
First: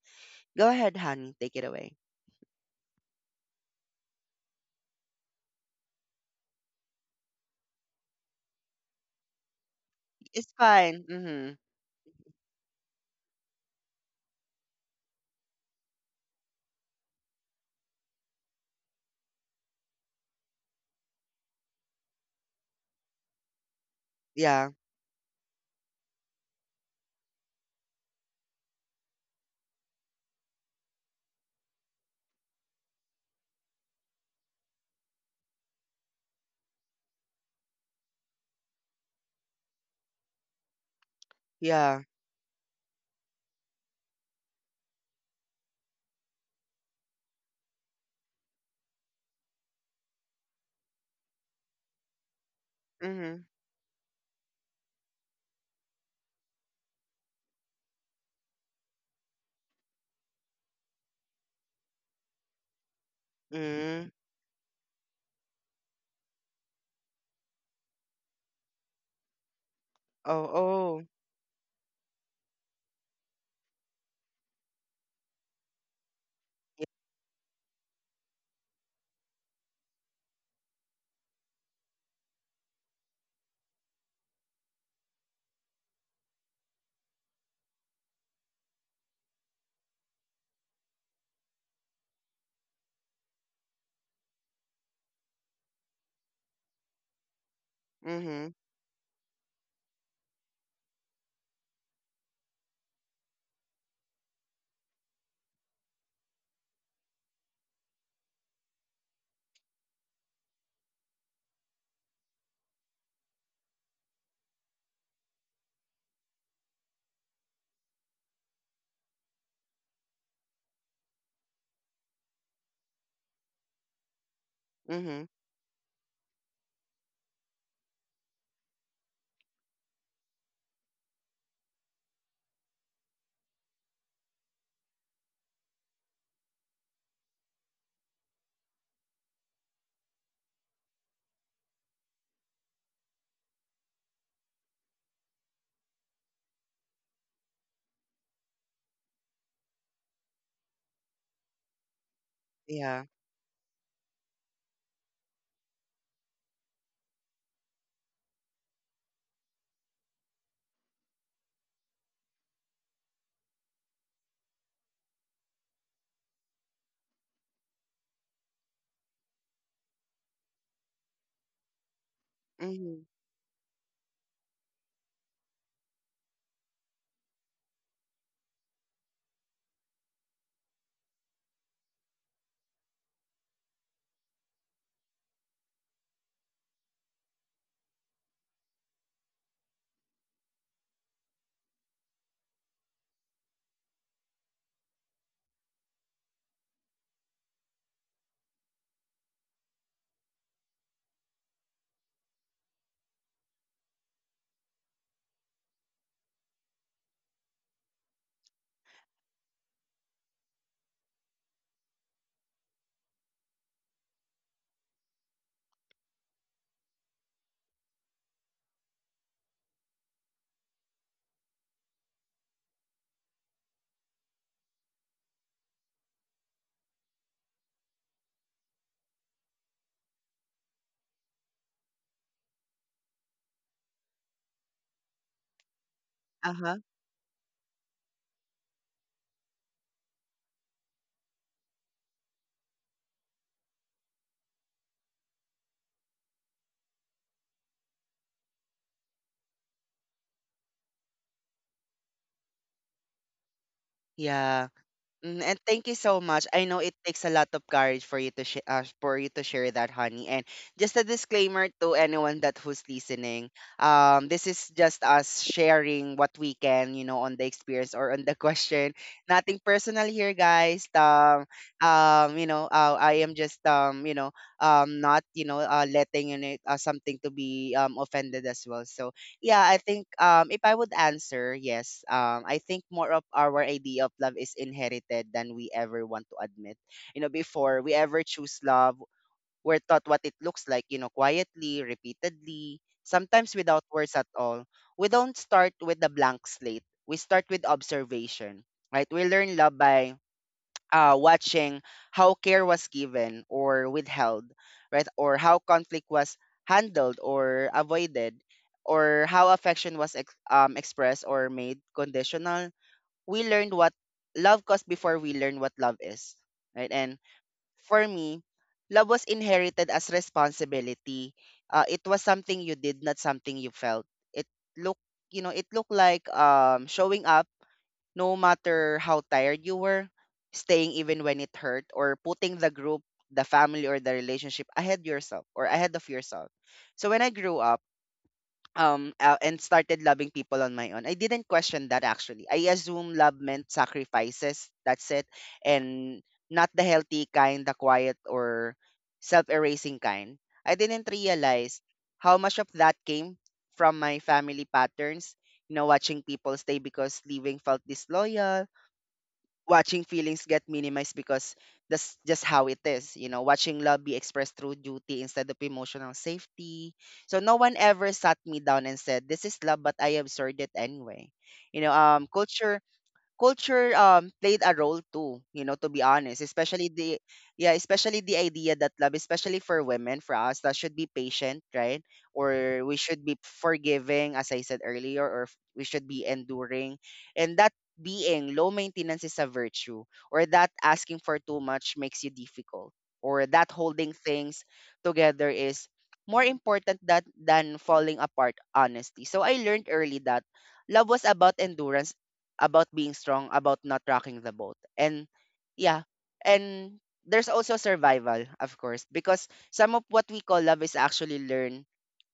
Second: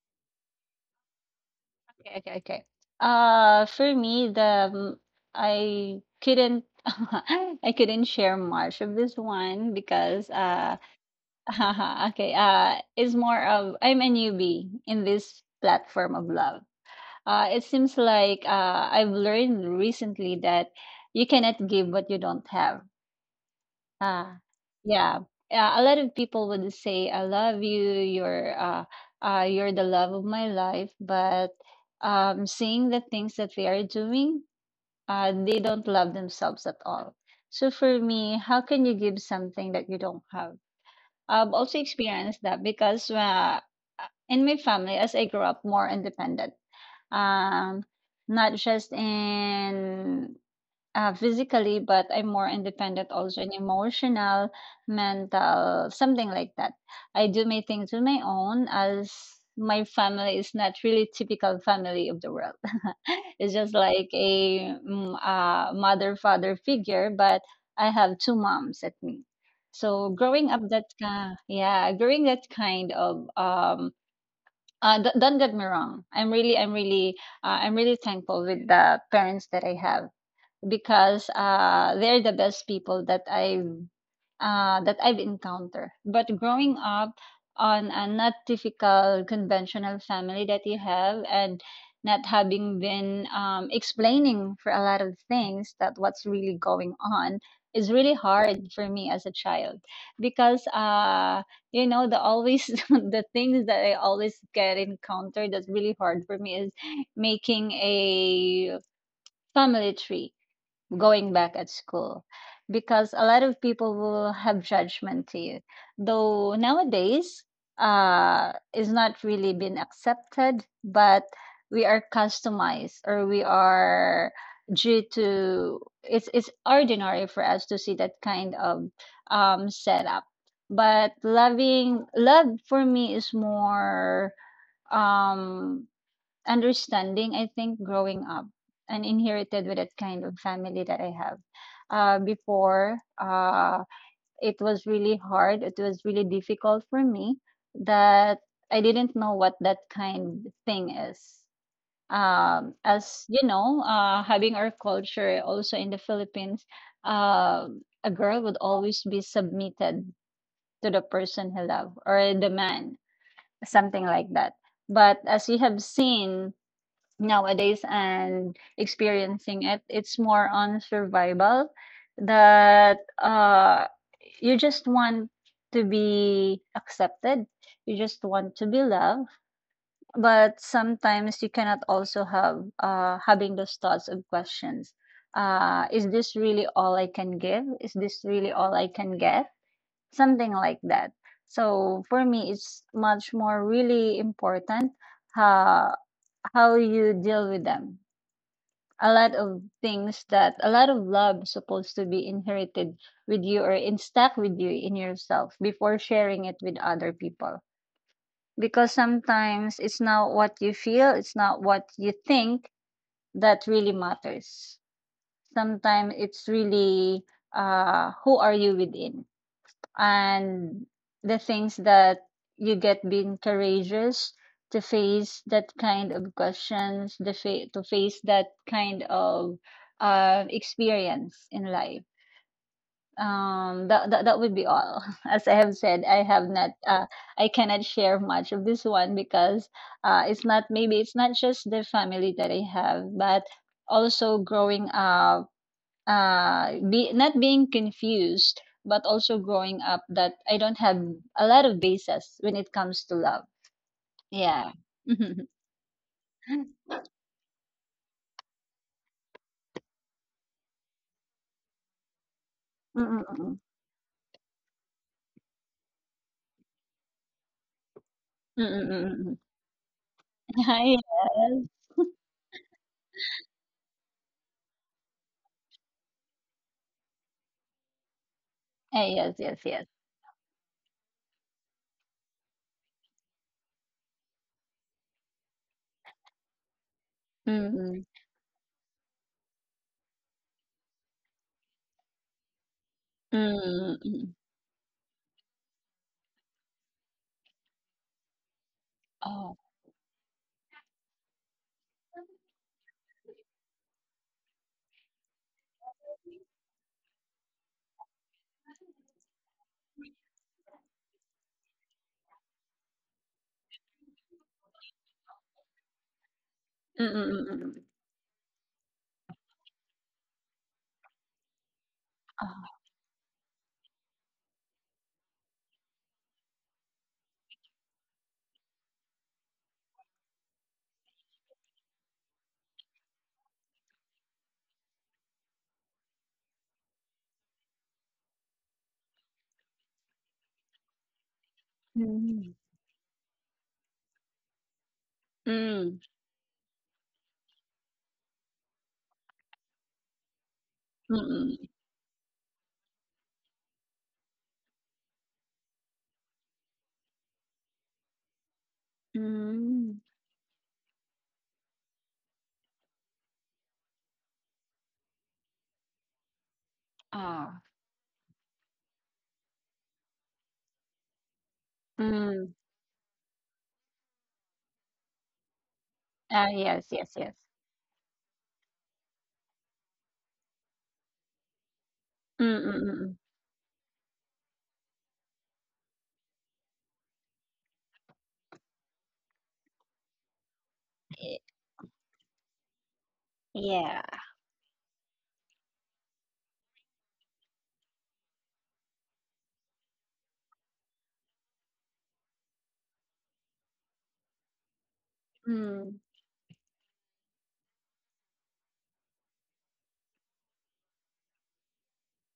A: Go ahead, honey, take it away.
B: Okay, okay, okay. For me, the um, I couldn't I couldn't share much of this one because
A: It's
B: uh
A: fine. Mm-hmm.
B: okay it's more of I'm a newbie in this platform of love. It seems like I've learned recently that you cannot give what you don't have. Ah,
A: Yeah.
B: yeah. A lot of people would say, "I love you. You're the love of my life." But seeing the things that they are doing, they don't love themselves at all. So for me, how can you give something that you don't have? I've also
A: Yeah.
B: experienced that because in my family, as I grew up more independent, um, not just in physically, but I'm more independent
A: Mhm.
B: also in emotional, mental, something like that. I do my things on my own as my family is not really typical family of the world. It's just
A: Mhm.
B: like a mother father figure, but I have two moms at me. So
A: Oh,
B: growing up that
A: oh.
B: yeah, growing that kind of don't get me wrong.
A: Yeah.
B: I'm really thankful with the parents that I have because they're the best people that I've encountered. But growing up on a not typical conventional family that you have, and not having been explaining for a lot of things that what's really going on is really
A: Mhm.
B: hard for me as a child because you know the always the things that I always get encountered, that's really hard for me is making a family tree going back at school because a lot of people will have judgment to you though nowadays is not really been accepted, but we are customized or we are due
A: Mhm.
B: to it's ordinary for us to see that kind of setup. But loving love for me is more um understanding, I think, growing up and inherited with that kind of family that I have. Before, it was really hard, it was really difficult for me that I didn't know what that kind thing is.
A: Yeah.
B: As you know, having our culture also in the Philippines, uh, a girl would always be submitted to the person he loved or the man, something like that. But as you have seen nowadays and experiencing it, it's more on survival that
A: Mhm.
B: you just want to be accepted, you just want to be loved, but sometimes you cannot also have having those thoughts of questions, is this really all I can give, is this really all I can get, something like that. So for me it's much more really important uh, how you deal with them. A lot of things that a lot of love supposed to be inherited with you or instack with you in yourself before sharing it with other people, because sometimes it's not what you feel, it's not what you think that really matters. Sometimes it's really who are you within, and the things that you get being courageous to face that kind of questions, to face that kind of experience in life. That, that would be all. As I have said, I have not
A: Uh-huh.
B: I cannot share much of this one because it's not, maybe it's not just the family that I have, but also growing up be not being confused, but also growing up that I don't have a lot of bases when it comes to love.
A: Yeah.
B: Yeah.
A: Mm, and thank you so much. I
B: Mm,
A: know it takes a lot of courage for you to share that, honey. And just a disclaimer to anyone that who's
B: mm, mm,
A: listening,
B: mm.
A: this is just us sharing what we can, you know, on the experience or on the
B: Mm,
A: question.
B: mm, mm, mm.
A: Nothing personal here, guys.
B: Yes.
A: You know, I am just not letting in it something to be offended as well.
B: Ah,
A: So
B: yes,
A: yeah,
B: yes,
A: I
B: yes.
A: think if I would answer, yes. I think more of our idea of love is inherited than we ever want to admit. You know,
B: Mm,
A: before we
B: mm,
A: ever choose love, we're taught what it looks like, you know, quietly, repeatedly, sometimes without
B: mm,
A: words at
B: mm.
A: all. We don't start with a blank slate. We start with observation, right? We
B: Oh.
A: learn love by watching how care was given or withheld, right? Or how conflict was handled or avoided, or how affection was expressed or made conditional. We learned what love cost before we learned what love is, right?
B: Mm,
A: And
B: mm, mm, mm, mm.
A: for me, love was inherited as responsibility. It was something
B: Ah.
A: you did, not something you felt. It looked, you know, it looked like showing up no matter how tired you were, staying even when it hurt, or putting the group, the family, or the relationship ahead of yourself. So when I grew up, and started loving people on my own, I didn't question that actually.
B: Mm,
A: I assumed love meant sacrifices. That's it,
B: mm,
A: and not the healthy kind, the quiet or self-erasing kind. I didn't
B: mm, mm,
A: realize how much of that came from my family patterns, you know, watching people stay because leaving felt disloyal,
B: mm.
A: watching feelings get minimized because that's just how it is. You know, watching love be expressed through duty instead of emotional safety. So no
B: Ah.
A: one ever sat me down and said, "This is love," but I absorbed it anyway. You know,
B: Mm.
A: culture played a role too, you know, to be honest,
B: Ah,
A: especially
B: yes, yes,
A: the
B: yes.
A: yeah, especially the idea that love, especially for women, for us, that should be patient, right?
B: Mm, mm,
A: Or we
B: mm, mm.
A: should be forgiving, as I said earlier, or we should be enduring, and that being low maintenance is a virtue, or that asking for
B: Y-
A: too much makes you difficult, or that
B: Yeah.
A: holding things together is more important that than falling apart, honestly. So I learned early that love was about endurance, about being strong, about not rocking the boat. And yeah, and there's also survival, of course, because some of what we call love is actually learned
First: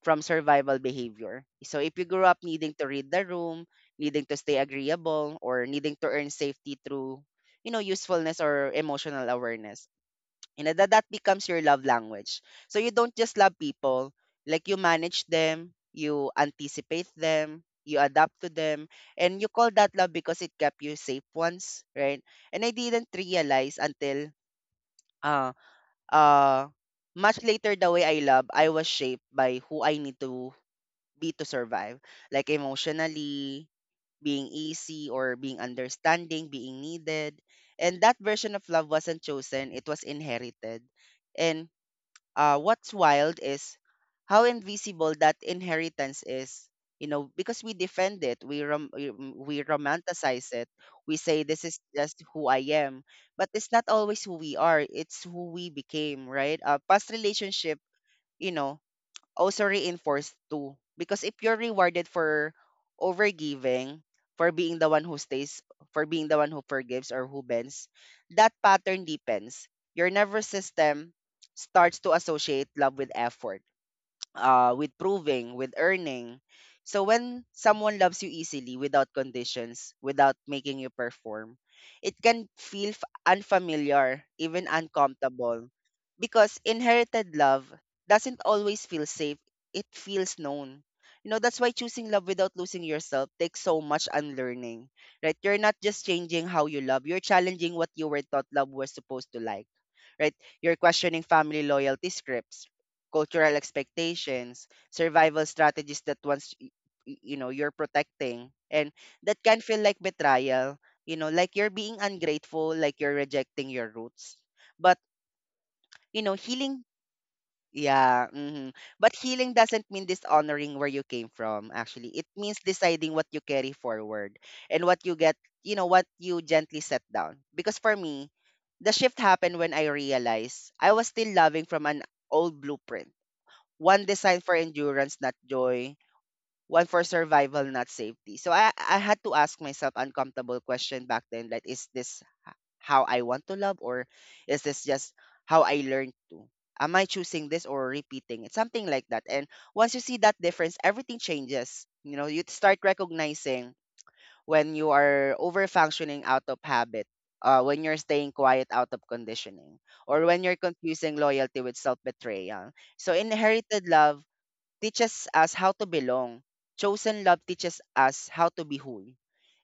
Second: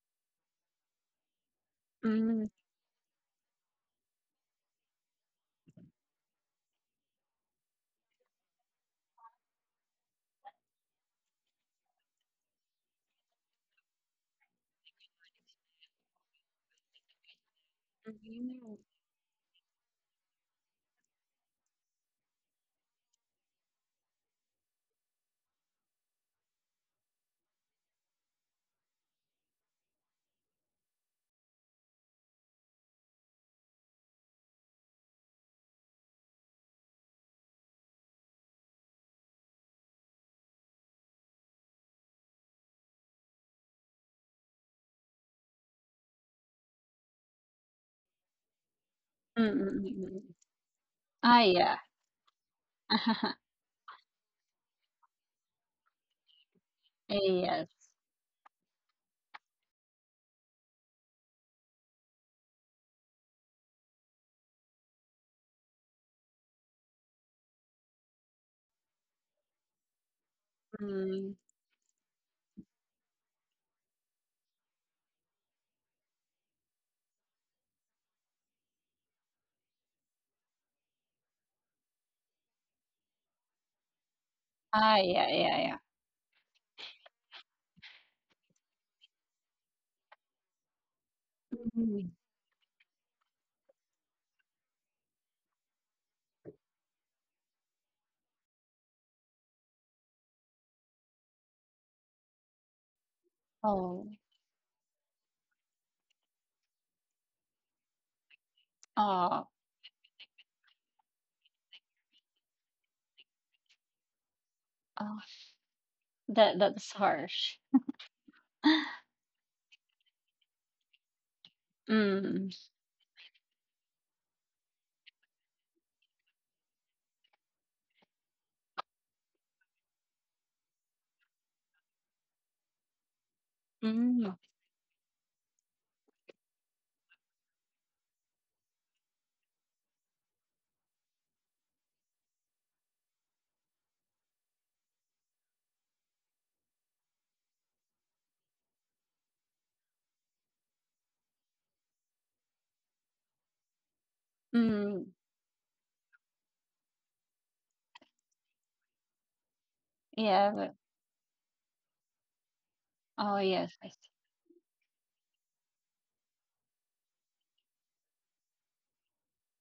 A: from survival behavior. So if you grew up
B: Mm,
A: needing to read the room, needing to stay agreeable, or needing to earn safety through, you know, usefulness or emotional awareness, you know, that becomes your love language. So you don't just love people, like you manage them, you anticipate them, you adapt to
B: mm.
A: them, and you call that love because it kept you safe once, right? And I didn't realize until uh uh much later the way I love, I was shaped by who I need to be to survive. Like emotionally, being easy or being understanding, being needed. And that version of love wasn't chosen, it was inherited. And what's wild is how invisible that inheritance is, you know, because we defend it,
B: Mm,
A: we
B: mm, mm, mm.
A: romanticize it, we
B: Ah,
A: say this is
B: yeah.
A: just who I am, but it's not always who we are, it's who we became, right? A past relationship,
B: Yes.
A: you know, also reinforced too. Because if you're rewarded for overgiving, for being the one who stays, for being the one who forgives or who bends, that pattern depends. Your nervous system
B: Mm.
A: starts to associate love with effort, with proving, with earning. So when someone loves you easily, without conditions, without making you perform, it can feel unfamiliar, even
B: Ah, yeah, yeah,
A: uncomfortable,
B: yeah.
A: because inherited love doesn't always feel safe. It feels known. You know, that's why choosing
B: Mm.
A: love without losing yourself takes so much unlearning, right? You're not just changing how you love, you're challenging what you were taught love was supposed to like, right? You're questioning family loyalty scripts, cultural
B: Oh,
A: expectations, survival strategies that you know you're protecting, and that
B: oh,
A: can feel like betrayal, you know, like you're being ungrateful, like you're rejecting your roots. But,
B: oh.
A: you know,
B: That
A: healing
B: that's harsh.
A: yeah, mhm. But healing doesn't mean dishonoring where you came from actually. It
B: Mm.
A: means deciding what you carry forward and what you get, you know, what you gently set down. Because for me, the shift happened when I realized I was still loving from an old blueprint, one
B: Mm.
A: designed for endurance, not joy, one for survival, not safety. So I had to ask myself uncomfortable question back then, like, is this how I want to love, or is this just how I learned to? Am I choosing this or repeating it? Something like that. And once you see that difference, everything changes. You know, you start recognizing when you
B: Mm.
A: are over functioning out of habit, when you're staying quiet out of conditioning, or when
B: Yeah.
A: you're
B: But,
A: confusing loyalty with self betrayal. So
B: oh, yes.
A: inherited
B: I see.
A: love teaches us how to belong. Chosen love teaches us how to be whole.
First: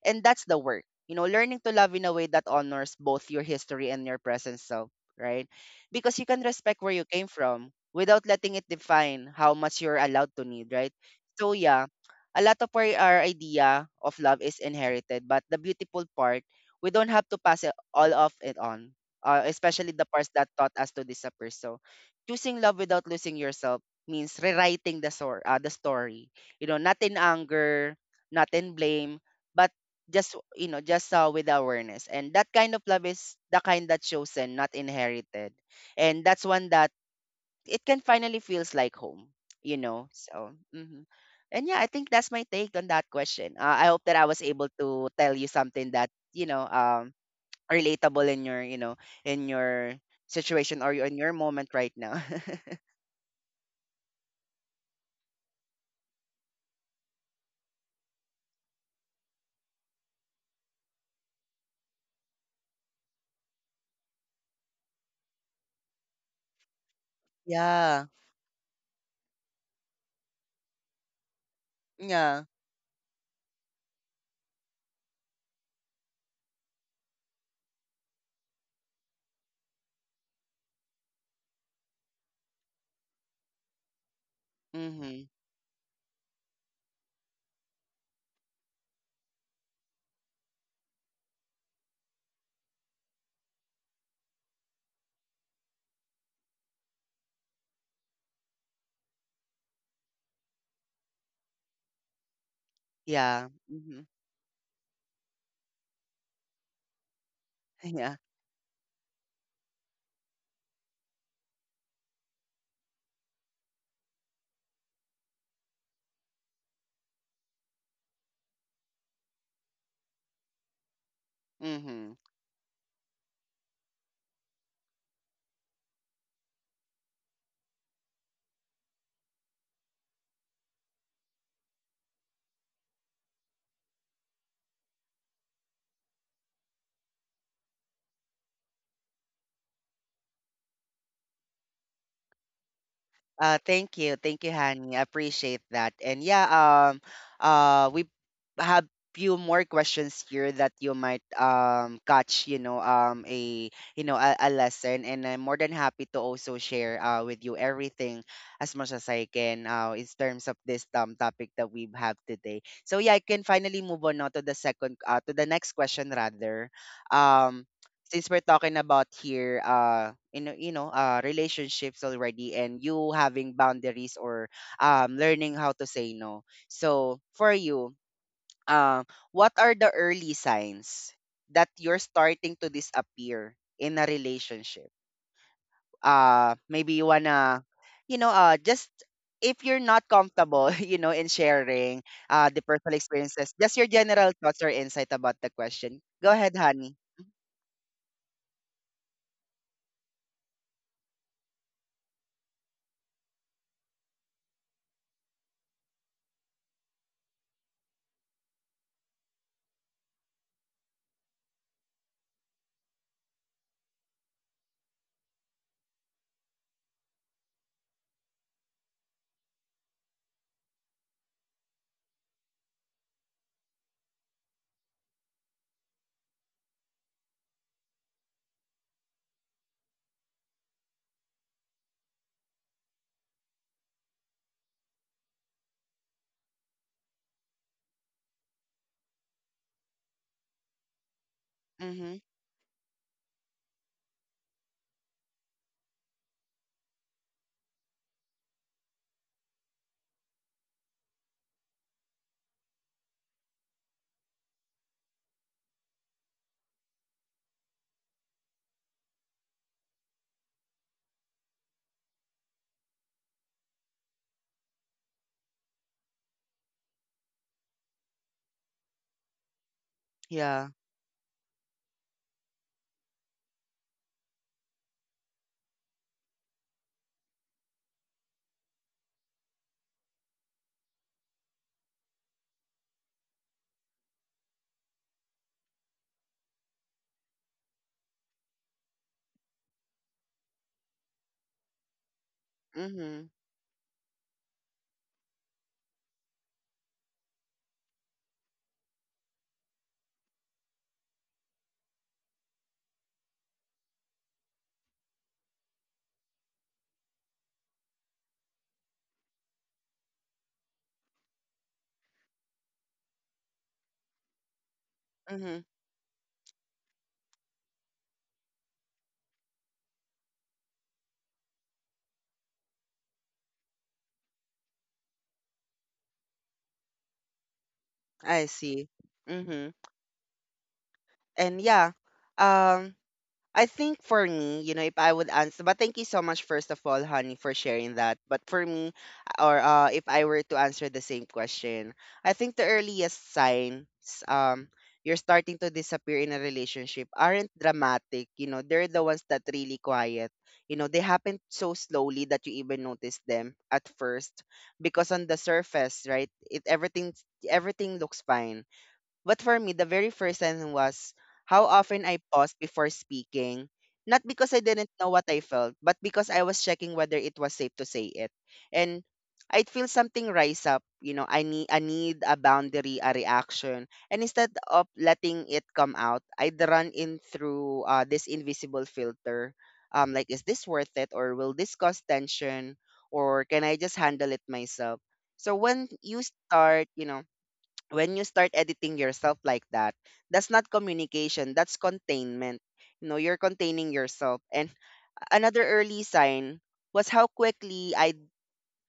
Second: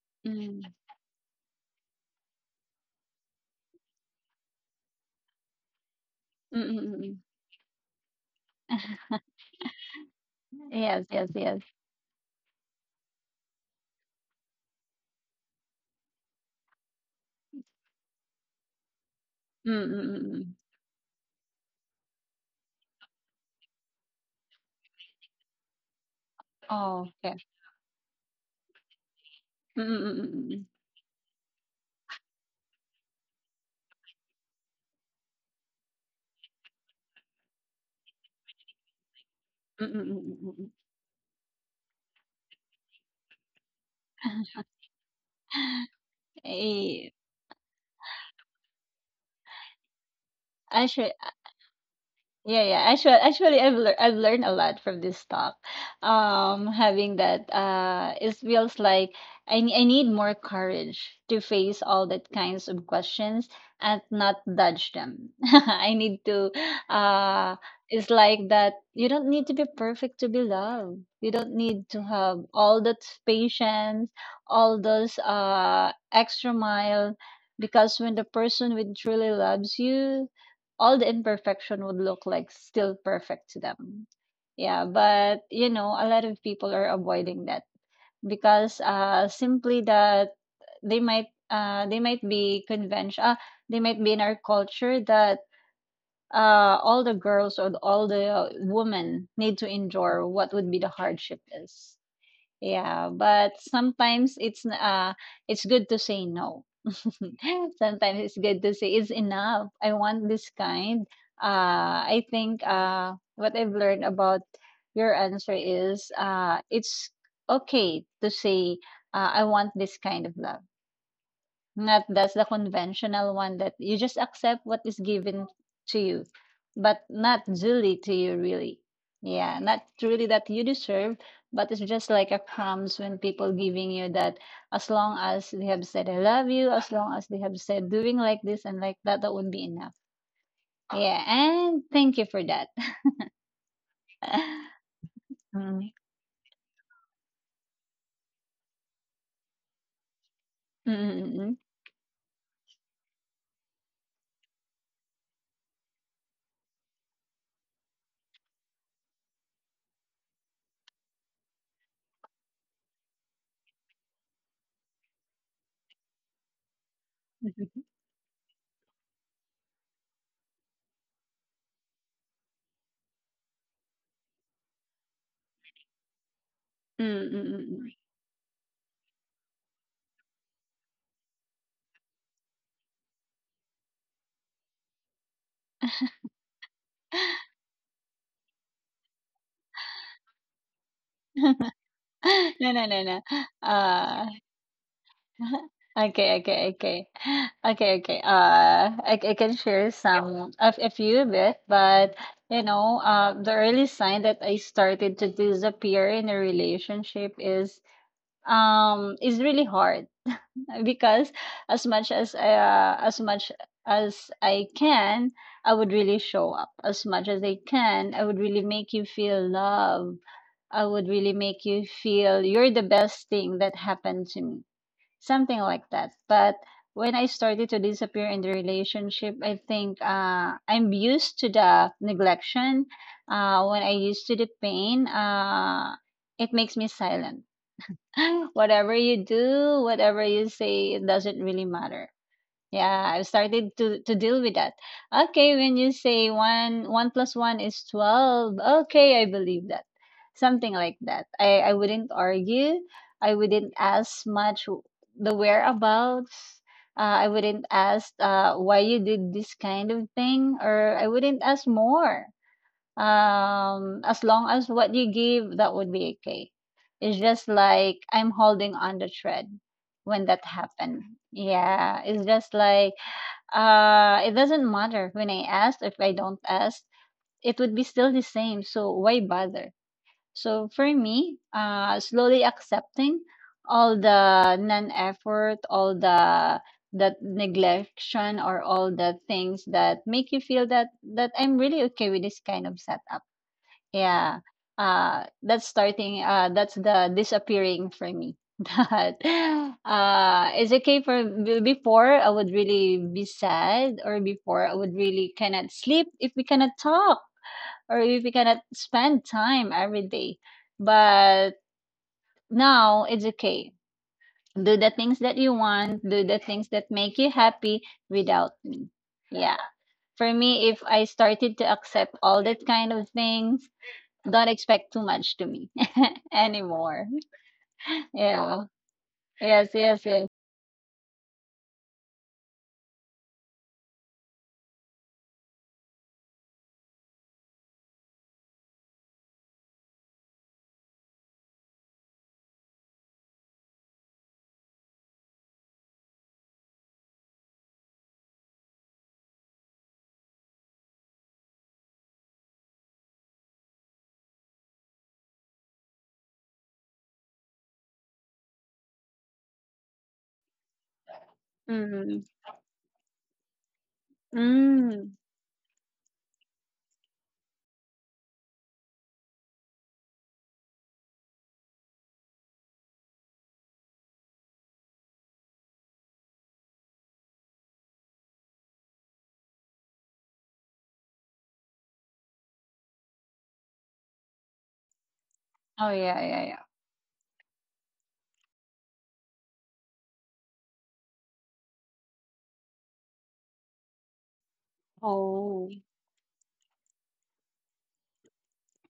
A: And that's the
B: Mm.
A: work. You know, learning to love in a way that honors both your history and your present self, right? Because you can
B: Mm, mm,
A: respect where
B: mm,
A: you
B: mm.
A: came from without letting it define how much you're allowed to need, right?
B: Yes, yes,
A: So
B: yes.
A: yeah, a lot of our idea of love is inherited, but the beautiful part, we don't have to pass it all of it on,
B: Mm,
A: especially the
B: mm,
A: parts
B: mm,
A: that
B: mm.
A: taught us to disappear. So choosing love without losing yourself means rewriting the story. You know, not
B: Oh,
A: in
B: okay.
A: anger, not in blame, but
B: Mm, mm, mm,
A: just
B: mm, mm.
A: you know, just with awareness. And that kind of love is the kind that's chosen, not inherited. And that's one that it can finally feels like home. You
B: Mm, mm,
A: know,
B: mm, mm,
A: so.
B: mm, mm.
A: Mhm. And yeah, I think that's my take on that question. I hope that I was able to tell you something that you know
B: Eh,
A: relatable in your you know in your situation or
B: Actually,
A: in your moment right now.
B: yeah, yeah. Actually, I've lear I've learned a lot from this talk. Having that, it feels like I need more courage to face all that kinds of questions and not dodge them. Uh,
A: Yeah,
B: it's like that. You don't need to be perfect to be loved. You don't need to
A: yeah.
B: have all that patience, all those extra mile, because when the person will truly loves you, all the imperfection would look like still perfect to them. Yeah,
A: Mhm.
B: but you know, a lot of people are avoiding that because simply that they might be convention they might be in our culture that all the girls or all the women need to endure what would be the hardship is. Yeah,
A: Yeah.
B: but
A: Mhm.
B: sometimes it's good to say no.
A: Yeah.
B: Sometimes it's good to say it's enough. I want this kind. I think what I've learned about your answer is it's okay to say I want this kind of love. Not
A: Mhm.
B: that's the conventional one that you just accept what is given to you, but not duly to you, really. Yeah, not really that you deserve, but it's just like a crumbs when people giving you that, as long as they have said I love you, as long as they have said doing like this and like that, that would be enough. Yeah, and thank you for that.
A: Thank you. Thank you, Hani. I appreciate
B: Mm,
A: that. And yeah, we have few more questions here that
B: mm,
A: you might
B: mm, mm.
A: catch, you know, a you know a lesson. And I'm more than happy to also share with you everything as much as I can in terms of this topic that we have today. So yeah, I can finally move on now to the next question rather. Um since we're talking about here you know relationships already, and you having boundaries or learning how to say no.
B: Mm,
A: So
B: mm,
A: for
B: mm,
A: you,
B: mm.
A: um what are the early signs that you're starting to disappear in a relationship? Uh, maybe you wanna you know just if you're not comfortable you know in sharing the
B: No, no,
A: personal
B: no, no.
A: experiences just your
B: Uh,
A: general thoughts or insight about the question. Go
B: Okay,
A: ahead,
B: okay,
A: honey.
B: okay. Okay, okay. I can share some of a few bit, but you know, the early sign that I started to disappear in a relationship is really hard because as much as I can, I would really show up. As much as I can, I would really make you feel love. I would really make you feel you're the best thing that happened to me, something like that. But when I started to disappear in the relationship, I think I'm used to the neglection. When I used to the pain, it makes me silent. Whatever you do, whatever you say, it doesn't really matter.
A: Mm-hmm.
B: Yeah, I've started to deal with that. Okay, when you say one plus one is 12, okay, I believe that. Something like that. I wouldn't argue. I wouldn't ask much, the whereabouts. I wouldn't ask why you did this kind of thing, or I wouldn't ask more. As long as what you give, that would be okay. It's just like I'm holding on the thread when that
A: Yeah.
B: happened. Yeah, it's just like it doesn't matter when I ask, if I don't ask, it would be still the same. So why bother? So for me, slowly accepting all the non-effort, all the that neglection, or all the things that make you feel that I'm really okay with this kind of setup.
A: Mm-hmm.
B: Yeah. That's the disappearing for me. That It's okay for before I would really be sad, or before I would really cannot sleep if we cannot talk or if we cannot spend time every day. But now it's okay. Do the things that you
A: Mm-hmm.
B: want, do the things that make you happy without me. Yeah. For me, if I started to accept all that kind of things, don't expect too much to me anymore.
A: I
B: Yeah.
A: see.
B: Yes,
A: Mm-hmm.
B: yes, yes.
A: And yeah, um, I think for me, you know, if I would answer, but thank you so much, first of all, honey, for sharing that. But for me, or if I were to answer the same question, I think the earliest signs, um, you're starting to disappear in a relationship aren't dramatic. You know, they're the ones that really quiet. You know, they happen so slowly that you even notice them at first, because on the surface, right, it everything looks fine. But for me, the very first sentence was how often
B: Mm,
A: I paused before speaking, not because I didn't know
B: mm.
A: what I felt, but because I was checking whether it was safe to say it. And I'd feel something rise up, you know, I need a boundary, a reaction. And instead of letting it come out, I'd run in through this invisible filter. Like, is this worth it? Or will this cause tension? Or can I just handle it myself? So
B: Oh,
A: when
B: yeah,
A: you
B: yeah, yeah.
A: start, you know, when you start editing yourself like that, that's not communication, that's containment. You know, you're containing yourself. And another
B: Oh.
A: early sign was how quickly I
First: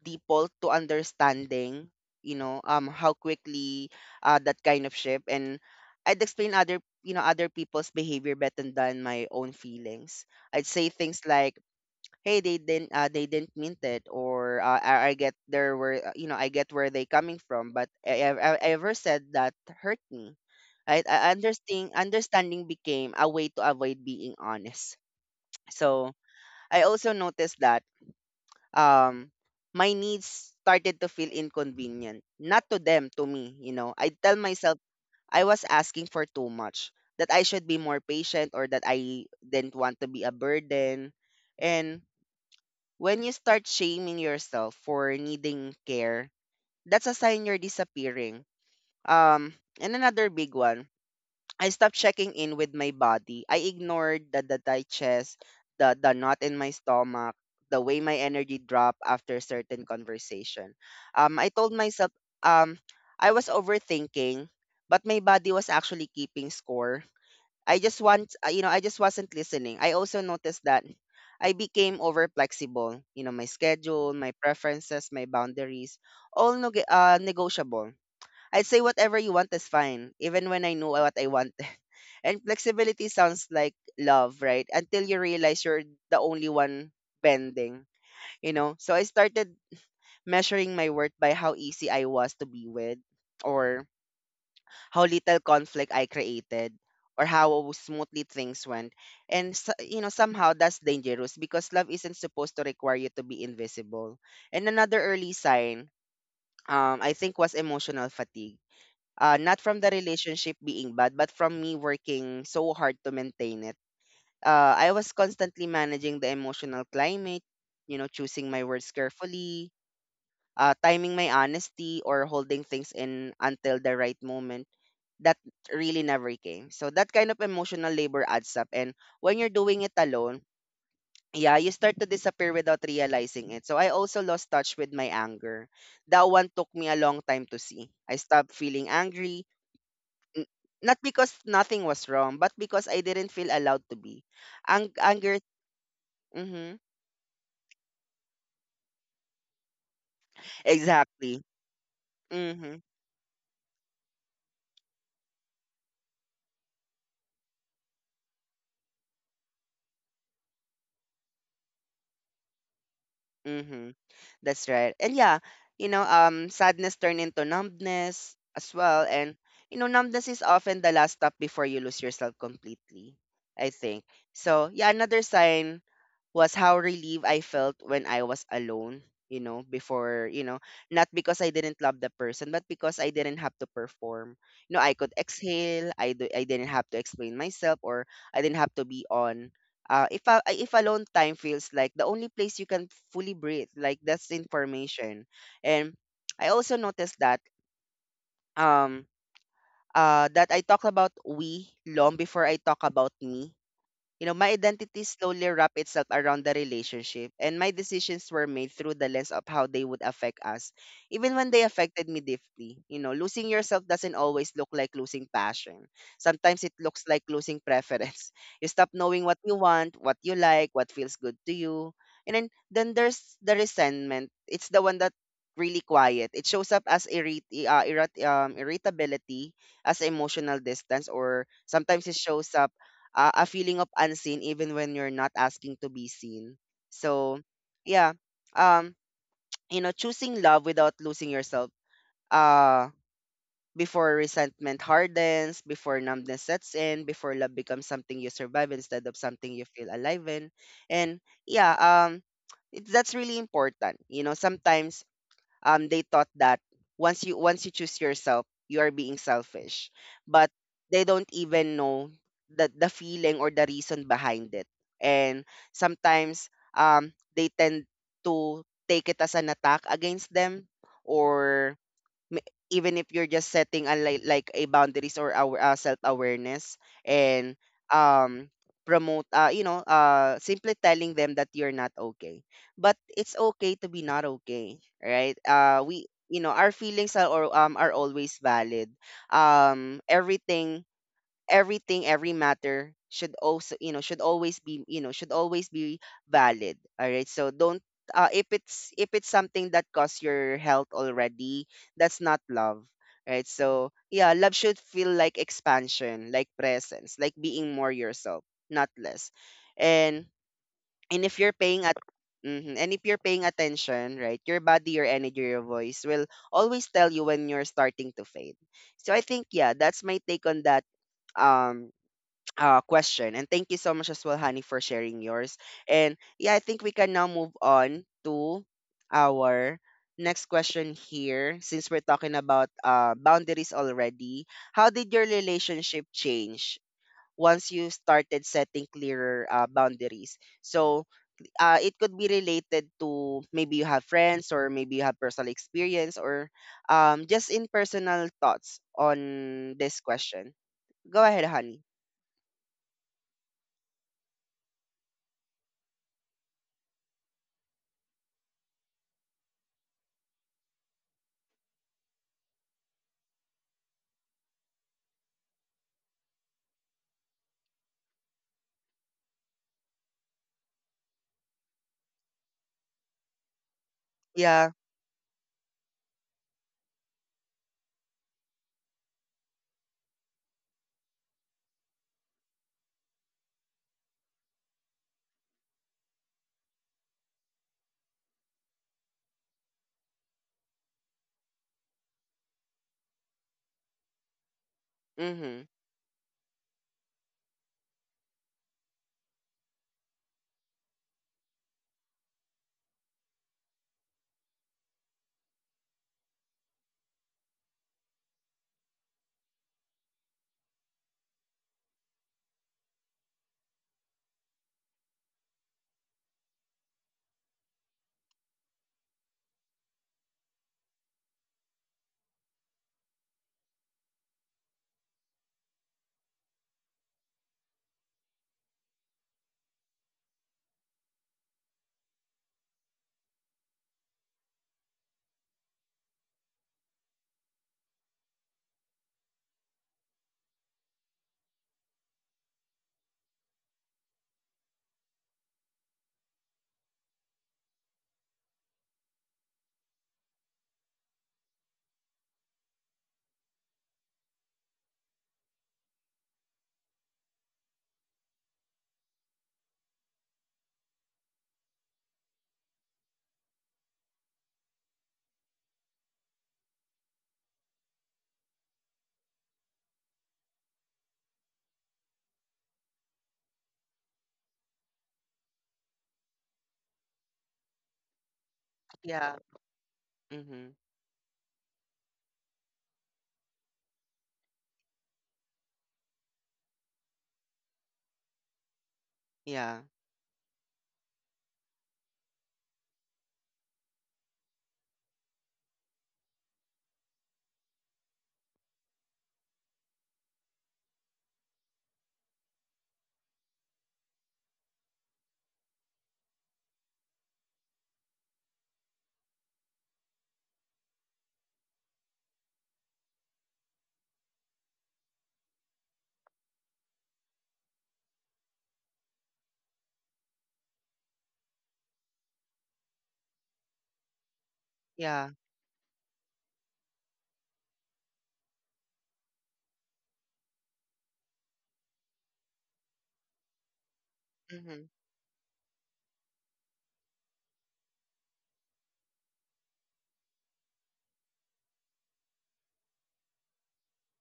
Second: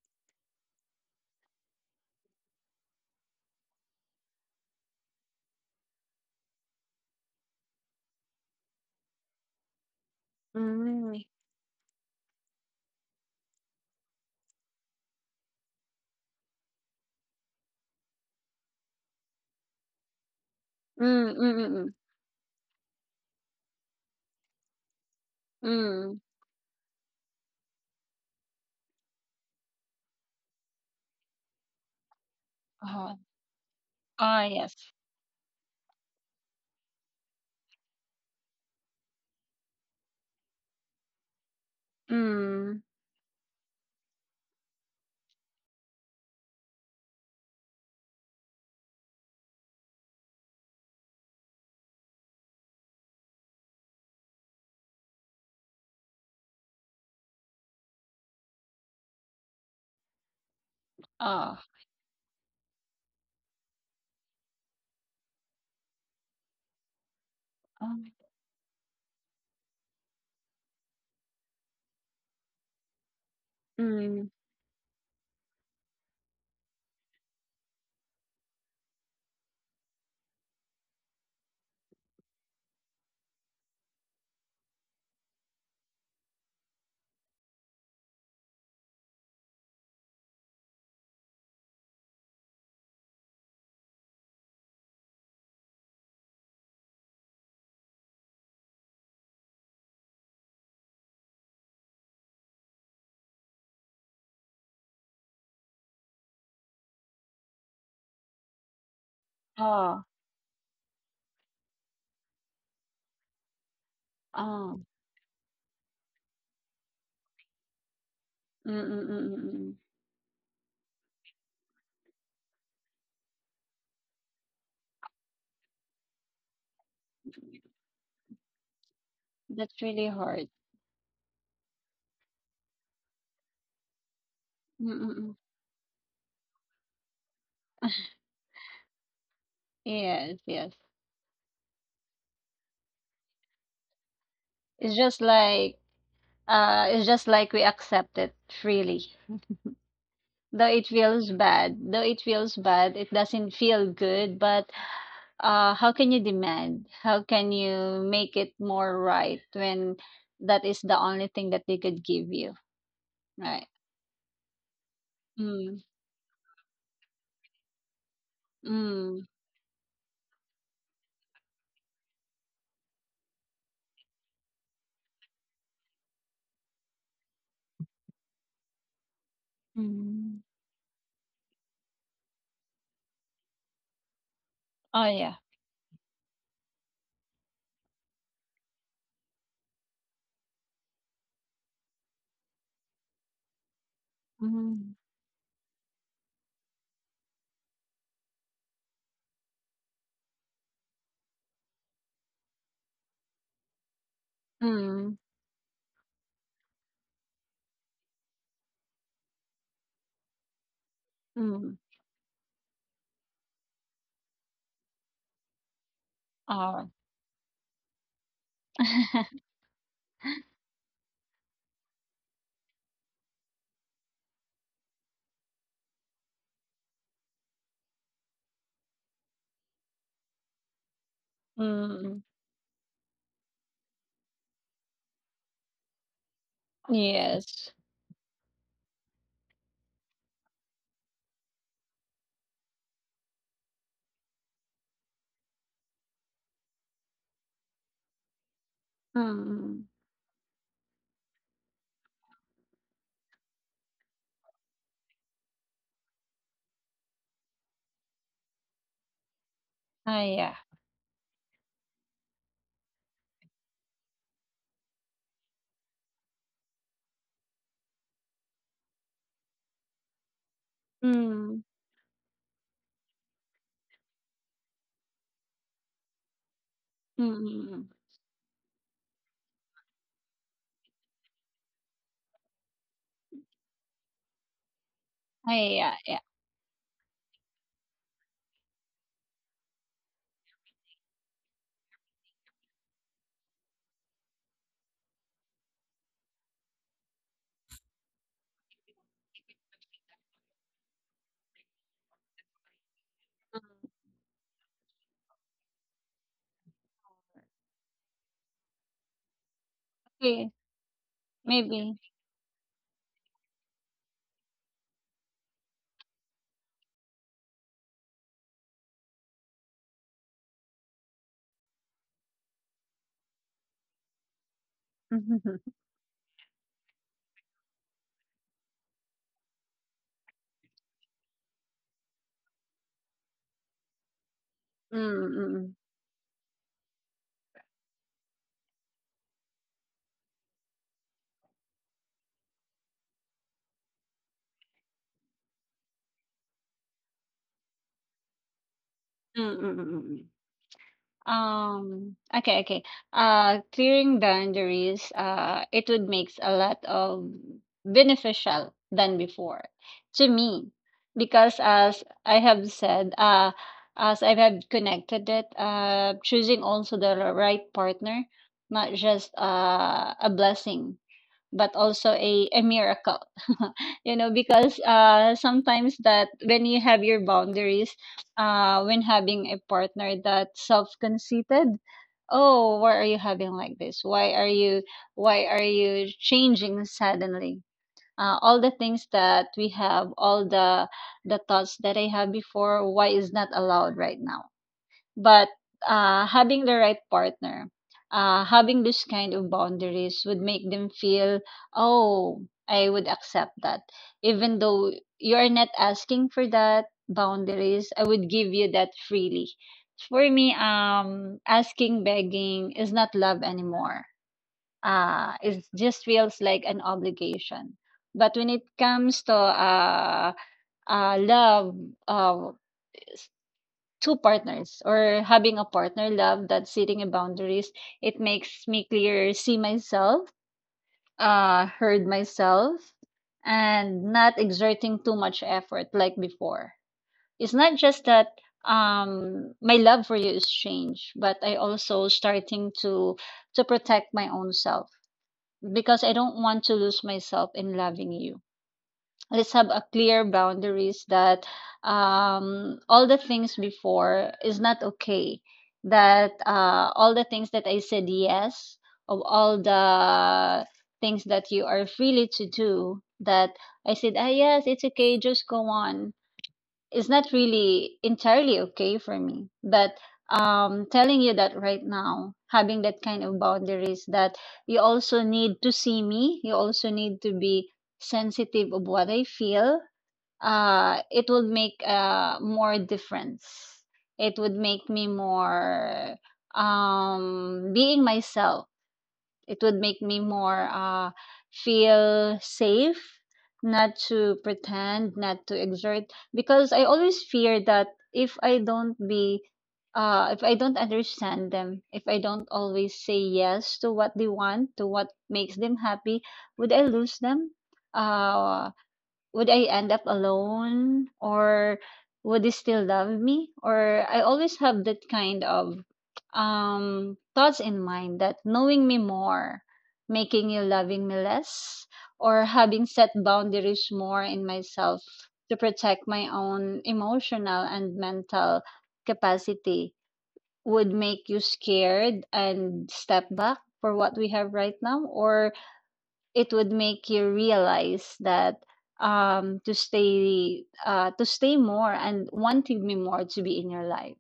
A: default to understanding, you know, how quickly that kind of shift, and I'd explain other, you know, other people's behavior better than my own feelings. I'd say things
B: Mm.
A: like, hey, they didn't mean it, or I get there where you know, I get where they coming from, but I ever said that hurt me, right?
B: Mm,
A: I
B: mm, mm,
A: understanding
B: mm.
A: understanding became a way to avoid being honest. So
B: Mm.
A: I also noticed that um my needs started to feel inconvenient, not to them,
B: Oh,
A: to me. You know, I tell
B: ah,
A: myself
B: yes.
A: I was asking for too much, that I should be more patient, or that I didn't want to be a burden. And
B: Mm.
A: when you start shaming yourself for needing care, that's a sign you're disappearing. And another big one, I stopped checking in with my body. I ignored the digest, the knot in my stomach, the way my energy dropped after certain conversation. I
B: Ah,
A: told myself um, I was overthinking, but my body was actually keeping score. I
B: oh,
A: just
B: my.
A: want, you know, I just wasn't listening. I also noticed that I became over flexible. You know, my schedule,
B: Mm.
A: my preferences, my boundaries, all negotiable. I'd say whatever you want is fine, even when I know what I want. And flexibility sounds like love, right? Until you realize you're the only one bending, you know? So I started measuring my worth by how easy I was to be with, or how little conflict I created, or how smoothly things went. And so- you know, somehow that's dangerous because love isn't supposed to require you to be invisible. And another early sign, I think, was emotional fatigue. Not from the
B: Ah,
A: relationship being bad, but from me working so hard to maintain it.
B: ah,
A: I was constantly managing the emotional climate, you know, choosing my
B: mm,
A: words
B: mm, mm, mm, mm.
A: carefully, timing my honesty, or holding things in until the right moment that really never came. So that kind of emotional labor adds up. And when you're
B: That's
A: doing it
B: really
A: alone,
B: hard.
A: yeah, you start to disappear without realizing it. So I also lost touch
B: Mm,
A: with my
B: mm, mm.
A: anger. That one took me a long time to see. I stopped feeling angry.
B: Yes,
A: N-
B: yes.
A: Not because nothing was wrong, but because I didn't feel allowed to be.
B: It's just
A: Anger.
B: like
A: Mm-hmm.
B: it's just like we accept it freely. Though it feels
A: Exactly.
B: bad, though it feels
A: Mm-hmm.
B: bad, it doesn't feel good, but how can you demand? How can you make it more right when that is the only thing that they could give you, right?
A: Mm-hmm. That's right. And yeah,
B: Mm,
A: you know, sadness turned into numbness as well.
B: mm.
A: And, you know, numbness is often the last stop before you lose yourself completely, I think. So, yeah, another sign was how relieved I felt when I was alone, you know, before,
B: Mm.
A: you know, not because I didn't love the person, but because I didn't have to perform. You know, I
B: Oh
A: could
B: yeah.
A: exhale, I didn't have to explain myself, or I didn't have to be on. If a, if alone time feels like the only place you can fully breathe, like, that's
B: Mm,
A: information. And I also noticed that um that I talk about we long before I talk about me. You know, my identity
B: mm,
A: slowly wrapped itself around the relationship, and my decisions were made through the lens of how they would affect us, even when they
B: mm.
A: affected me deeply. You know, losing yourself doesn't always look like losing passion. Sometimes it
B: Oh.
A: looks like losing preference. You stop knowing what you want, what you like, what feels good to you. And then there's the resentment. It's the one that really quiet. It shows up as irritability, as emotional distance, or sometimes it
B: mm,
A: shows up a feeling of unseen even when you're not asking to be seen. So,
B: yes.
A: yeah, um, you know, choosing love without losing yourself. Uh, before resentment hardens, before numbness sets in, before love becomes something you survive instead of something you
B: Mm.
A: feel alive in. And yeah, it, that's really important. You know, sometimes they thought that once you choose yourself, you are being selfish,
B: Oh
A: but
B: yeah.
A: they don't even know the feeling or the reason behind it. And sometimes they tend to take it as an attack against them,
B: Mm,
A: or m- even if you're just setting a, like a boundaries, or our self awareness.
B: mm.
A: And
B: Mm.
A: um promote, you know, simply telling them that you're not okay, but it's okay to be not okay, right?
B: Oh
A: Uh,
B: yeah.
A: we,
B: Yeah.
A: you know, our feelings are, or are always valid. Everything, everything, every matter should also, you know, should always be, you know, should always be valid. All right. So don't, if it's, if it's something that costs your health already, that's not love. Right. So yeah, love should feel like expansion, like presence, like being more yourself, not less. And
B: Okay.
A: and if you're paying
B: Maybe.
A: at, mhm, and if you're paying attention, right, your body, your energy, your voice will always tell you when you're starting to fade. So I think, yeah, that's my take on that um question. And thank you so much as well, Honey, for sharing
B: mm,
A: yours.
B: mm,
A: And yeah, I think we can now move on to our next question here. Since we're talking about boundaries already, how did your
B: mm,
A: relationship change once you started setting clearer boundaries? So it could be related to maybe you have friends, or maybe you have personal experience, or just in personal thoughts
B: mm,
A: on
B: mm.
A: this
B: Mm.
A: question. Go ahead, honey.
B: Okay, okay. Clearing boundaries, it would makes a lot of beneficial than before to me because as I have said, as I have connected it, choosing also the right partner, not just a blessing but also a miracle. You know,
A: Yeah.
B: because sometimes that when you have your boundaries, when having a partner that's self-conceited. Oh, why are you having like this? Why are you changing suddenly? All the things that we have, all the thoughts that I have before, why is not allowed right now? But
A: Mm-hmm.
B: having the right partner, having this kind of boundaries would make them feel, oh, I would accept that. Even though you are not asking for that boundaries, I would give you that freely. For me, asking, begging is not love anymore. It just feels like an obligation. But when it comes to love, uh, two partners or having a partner love that setting a boundaries, it makes me clear see myself, heard myself, and not exerting too much effort like before. It's not just that my love for you is changed, but I also starting to protect my own self because I don't want to lose myself in loving you. Let's have a clear boundaries that all the things before is not okay, that all the things that I said yes, of all the things that you are freely to do, that I said ah, yes, it's okay, just go on, is not really entirely okay for me. But telling you that right now, having that kind of boundaries, that you also need to see me, you also need to be sensitive of what I
A: Yeah.
B: feel.
A: Mhm.
B: It would make more difference. It would make me more being myself. It would
A: Yeah.
B: make me more feel safe, not to pretend, not to exert, because I always fear that if I don't be if I don't understand them, if I don't always say yes to what they want, to what makes them happy, would I lose them? Uh, would I end up alone, or would they still love me? Or I always have that kind of thoughts in mind that knowing me more, making you loving me less, or having set boundaries more in myself
A: Yeah.
B: to protect my own emotional and mental capacity would make you scared and step back for what we have right
A: Mhm.
B: now, or it would make you realize that to stay more and wanting me more to be in your life.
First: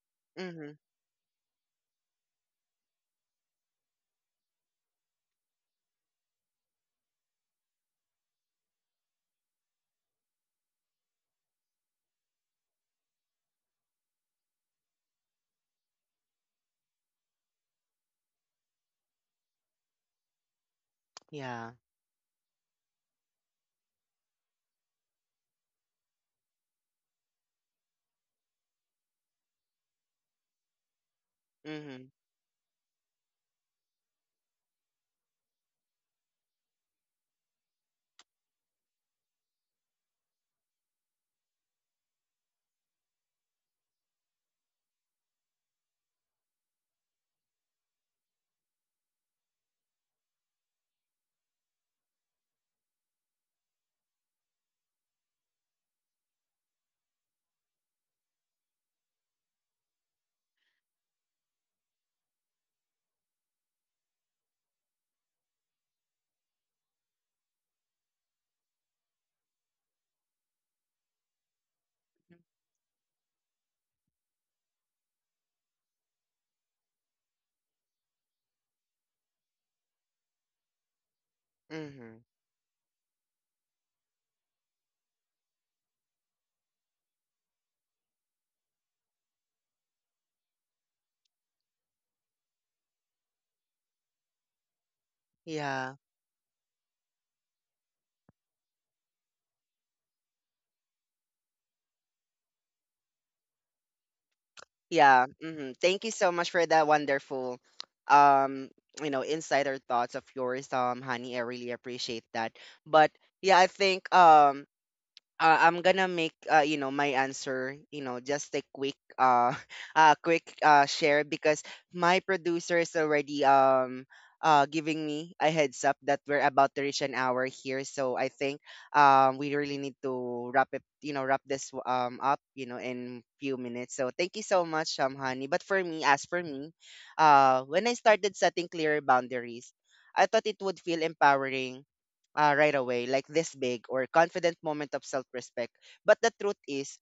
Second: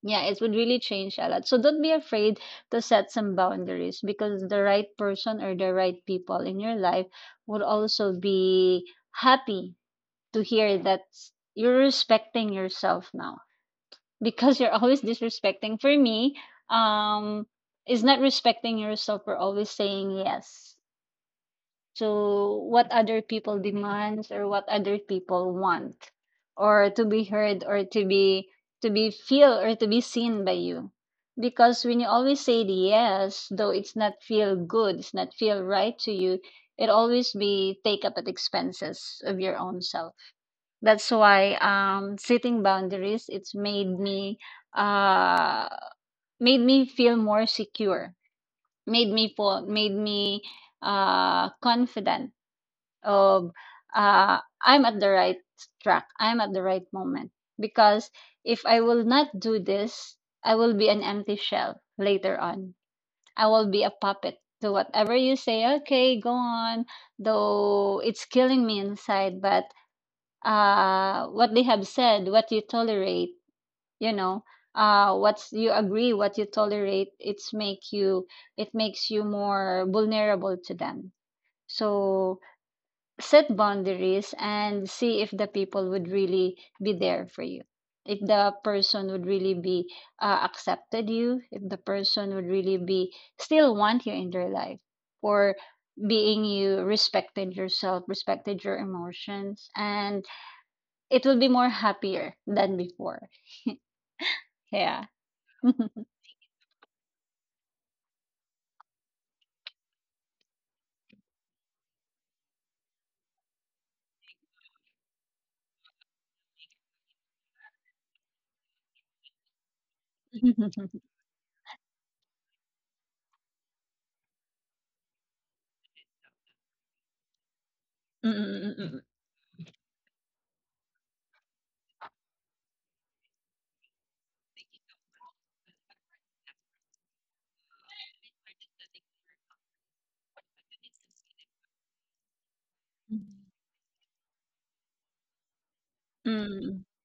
B: Yeah, it would
A: Mhm.
B: really change a lot, so don't be afraid to set some boundaries, because the right person or the right people in your life would also be happy to hear that you're respecting yourself now, because you're always disrespecting for me. um is not respecting yourself for always saying yes
A: Yeah.
B: to what other people demands or what other people want, or to be heard, or to be feel, or to be seen by you. Because when you
A: Mhm.
B: always say the yes, though it's not feel good, it's not feel right to you, it always be take up at expenses of your own self. That's why setting boundaries, it's uh made me feel more secure, made me feel, made me confident. um, uh, I'm at the right track. I'm at the right moment. Because if I will not do this, I will be an empty shell later on. I will be a puppet to whatever you say. Okay, go on. Though it's killing me inside, but what they have said, what you tolerate, you know, what you agree, what you tolerate, it makes you more vulnerable to them.
A: Mhm.
B: So set boundaries and see if the people would really be there for you, if the person would really be accepted you, if the person would really be still want you in their life for
A: Yeah.
B: being you respected yourself, respected your emotions, and it will be more happier than before. Yeah.
A: Yeah. Mhm. Thank you so much for that wonderful um, you know, insider thoughts of yours, honey. I really appreciate that. But yeah, I think I'm gonna make you know, my answer, you know, just a quick quick share, because my producer is already giving me a heads up that we're about to reach an hour here. So I think
B: Mm,
A: we really need to wrap it, you know, wrap this up, you know, in few minutes. So thank you so much, honey. But for me, as for me, when I started setting clearer boundaries, I thought it would feel empowering right away, like this big or confident moment of self respect. But the truth
B: mm,
A: is,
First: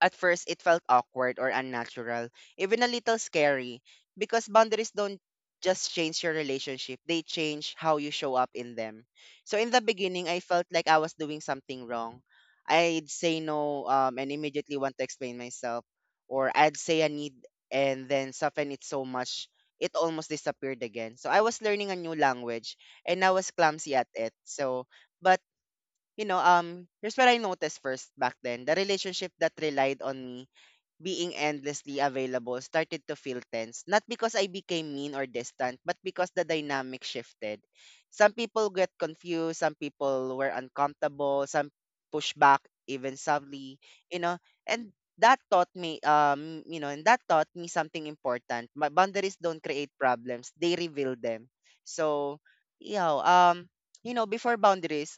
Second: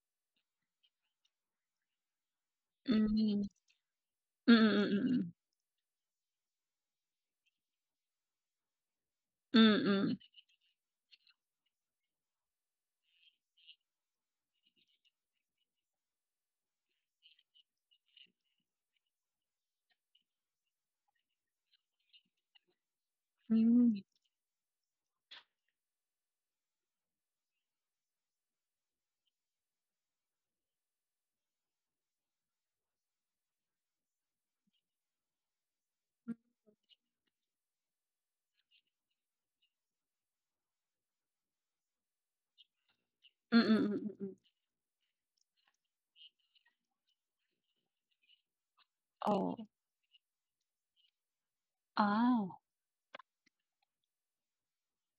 A: at first, it felt awkward or unnatural, even a little
B: mm,
A: scary, because
B: mm,
A: boundaries
B: mm,
A: don't
B: mm,
A: just change your relationship, they change how you show up in them. So,
B: mm,
A: in the
B: mm, mm,
A: beginning, I felt like I was doing something wrong. I'd say no, and immediately want to explain myself, or I'd say I need, and then soften it so much it almost disappeared again. So I was learning a new language and I was
B: mm, mm, mm, mm,
A: clumsy
B: mm,
A: at it. So, but you know, here's what I noticed first back then. The relationship that relied on me being endlessly available started to feel tense. Not because I became mean or distant, but because the dynamic shifted. Some people get confused, some people were uncomfortable, some push back even
B: mm,
A: subtly,
B: mm.
A: you
B: Mm.
A: know, and that taught me you know and that taught me something important. My boundaries
B: Oh,
A: don't create problems, they reveal them. So
B: ah.
A: yeah, you know, before boundaries,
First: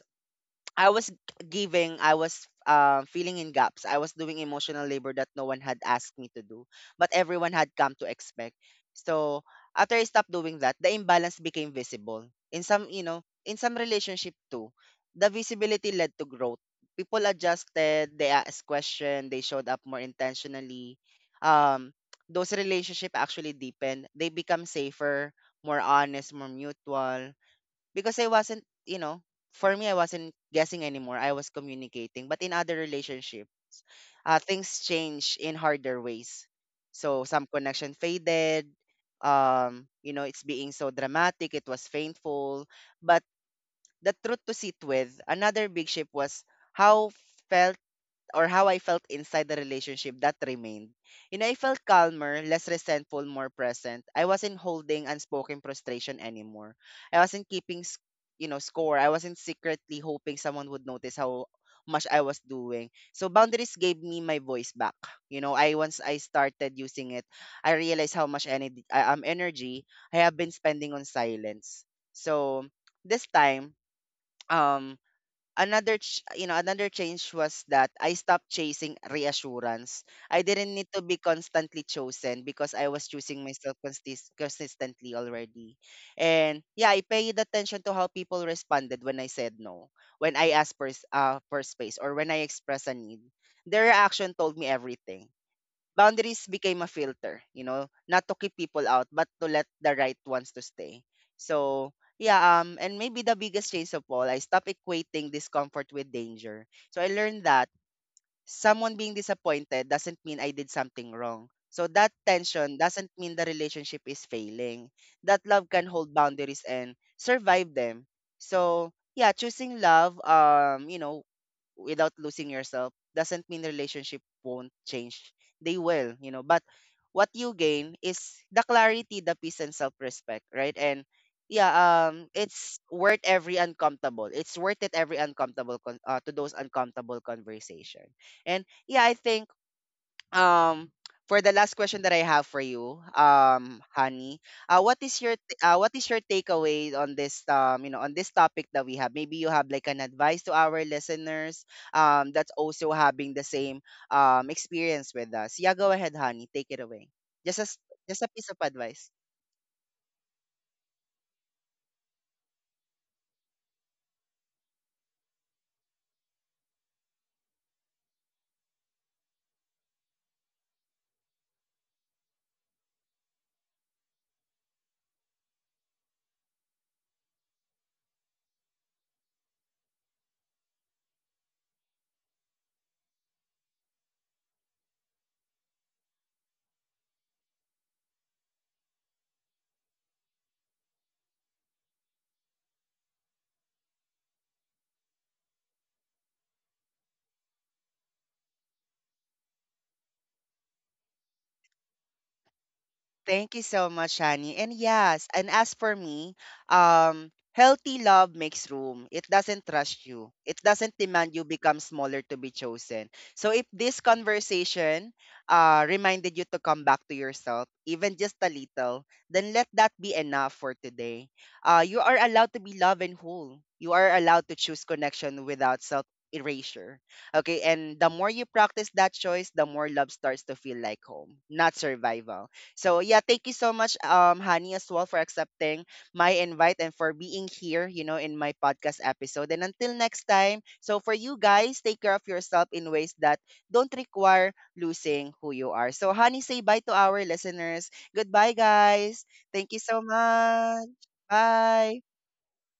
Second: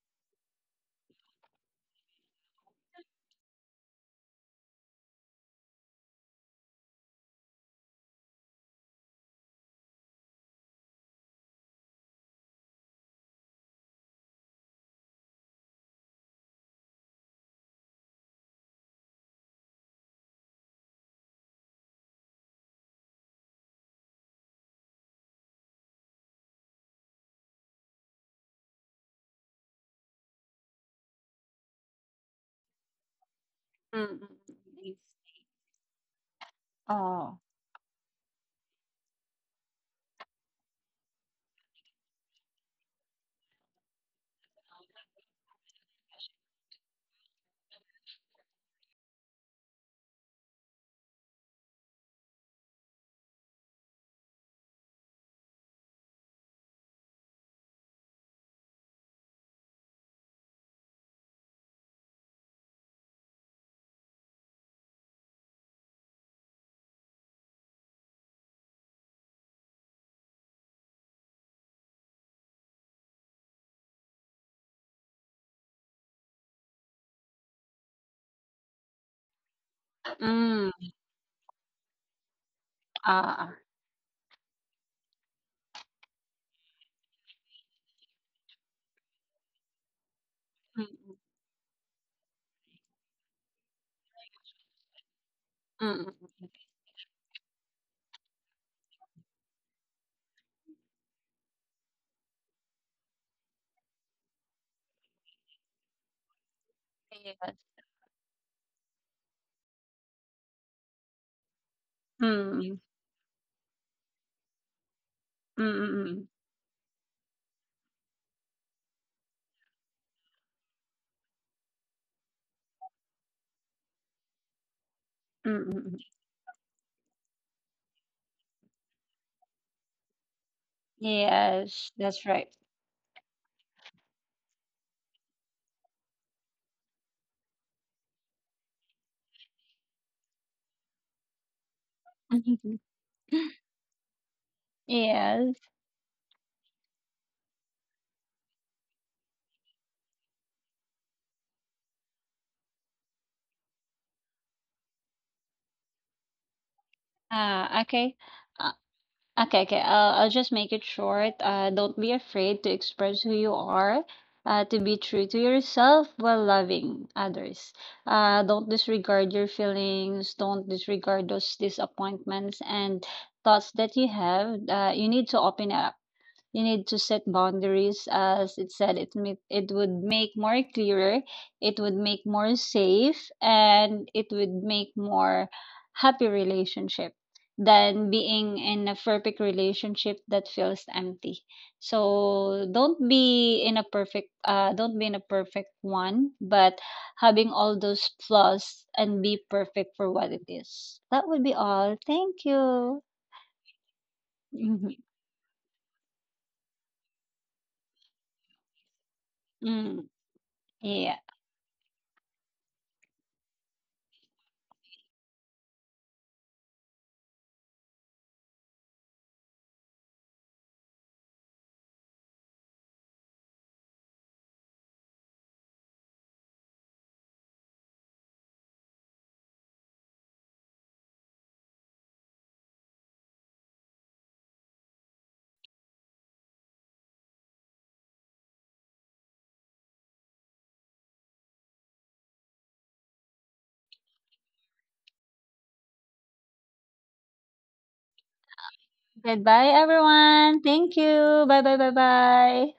A: I was giving, I was filling in gaps. I was doing emotional labor that no one had asked me to do, but everyone had come to expect. So after I stopped doing that, the imbalance became visible. In some, you know, in some relationship too, the visibility led to growth. People adjusted, they asked questions, they showed up more intentionally. Um, those relationship actually deepened. They become safer, more honest, more mutual, because I wasn't, you know, for me, I wasn't guessing anymore. I was communicating. But in other relationships,
B: Mm, mm,
A: things
B: yes.
A: change in harder ways. So
B: Oo.
A: some connection faded. You know, it's being so dramatic. It was painful. But the truth to sit with, another big shift was how felt, or how I felt inside the relationship that remained. You know, I felt calmer, less resentful, more present. I wasn't holding unspoken frustration anymore. I wasn't keeping, s- you know, score. I wasn't secretly hoping someone would notice how much I was doing. So boundaries gave me my voice back. You know, I, once I started using it, I realized how much energy, energy I have been spending on silence. So this time, um another you know, another change was that I stopped chasing reassurance. I didn't
B: Hmm,
A: need to be constantly chosen because I was choosing
B: oo.
A: myself consistently already. And yeah, I paid attention to how people responded when I said no, when I asked for for space, or when I expressed a need. Their reaction told me everything.
B: Mm, mm, mm, mm.
A: Boundaries became a filter, you know, not to keep people out, but to let the right ones to stay. So yeah, and maybe the biggest change of all, I stopped equating discomfort with danger. So I learned
B: Yes.
A: that someone being disappointed doesn't mean I did something wrong. So that tension
B: Mm,
A: doesn't mean the relationship is failing. That
B: mm,
A: love can
B: mm,
A: hold
B: mm.
A: boundaries and survive them. So yeah, choosing love, you know, without losing yourself doesn't mean relationship won't change.
B: Mm,
A: They
B: mm, mm.
A: will, you know. But what you gain is the clarity, the peace and self-respect, right? And yeah,
B: Yes, that's right.
A: it's worth every uncomfortable. It's worth it every uncomfortable to those uncomfortable conversation. And yeah, I think um for the last question that I have for you, Honey, what is your
B: Yes.
A: what is your takeaway on this you know, on this topic that we have? Maybe you have like an advice to our listeners that's also having the same experience with us. Yeah, go ahead, Honey, take it away. Just a s-
B: Ah, okay.
A: just a piece of advice.
B: Okay, okay. I'll just make it short. Don't be afraid to express who you are, to be true to yourself while loving others. Don't disregard your feelings, don't disregard those disappointments and thoughts that you have. You need to open up. You need to set boundaries, as it said, it would make more clearer, it would make more safe, and it would make more happy relationship than being in a perfect relationship that feels empty. So don't be in a perfect don't be in a perfect one, but having all those flaws and be perfect for what it is. That would be all. Thank you.
A: Thank you so much, Shani. And yes, and as for me, healthy love makes room. It doesn't rush
B: Mm,
A: you. It doesn't
B: yeah.
A: demand you become smaller to be chosen. So if this conversation reminded you to come back to yourself, even just a little, then let that be enough for today. You are allowed to be loved and whole. You are allowed to choose connection without self erasure. Okay, and the more you practice that choice, the more love starts to feel like home, not survival. So yeah, thank you so much, Honey, as well for accepting my invite and for being here, you know, in my podcast episode. And until next time, so for you guys, take care of yourself in ways that don't require losing who you are. So Honey, say bye to our listeners. Goodbye, guys.
B: Goodbye,
A: Thank you so
B: everyone.
A: much.
B: Thank you. Bye, bye, bye,
A: Bye.
B: bye.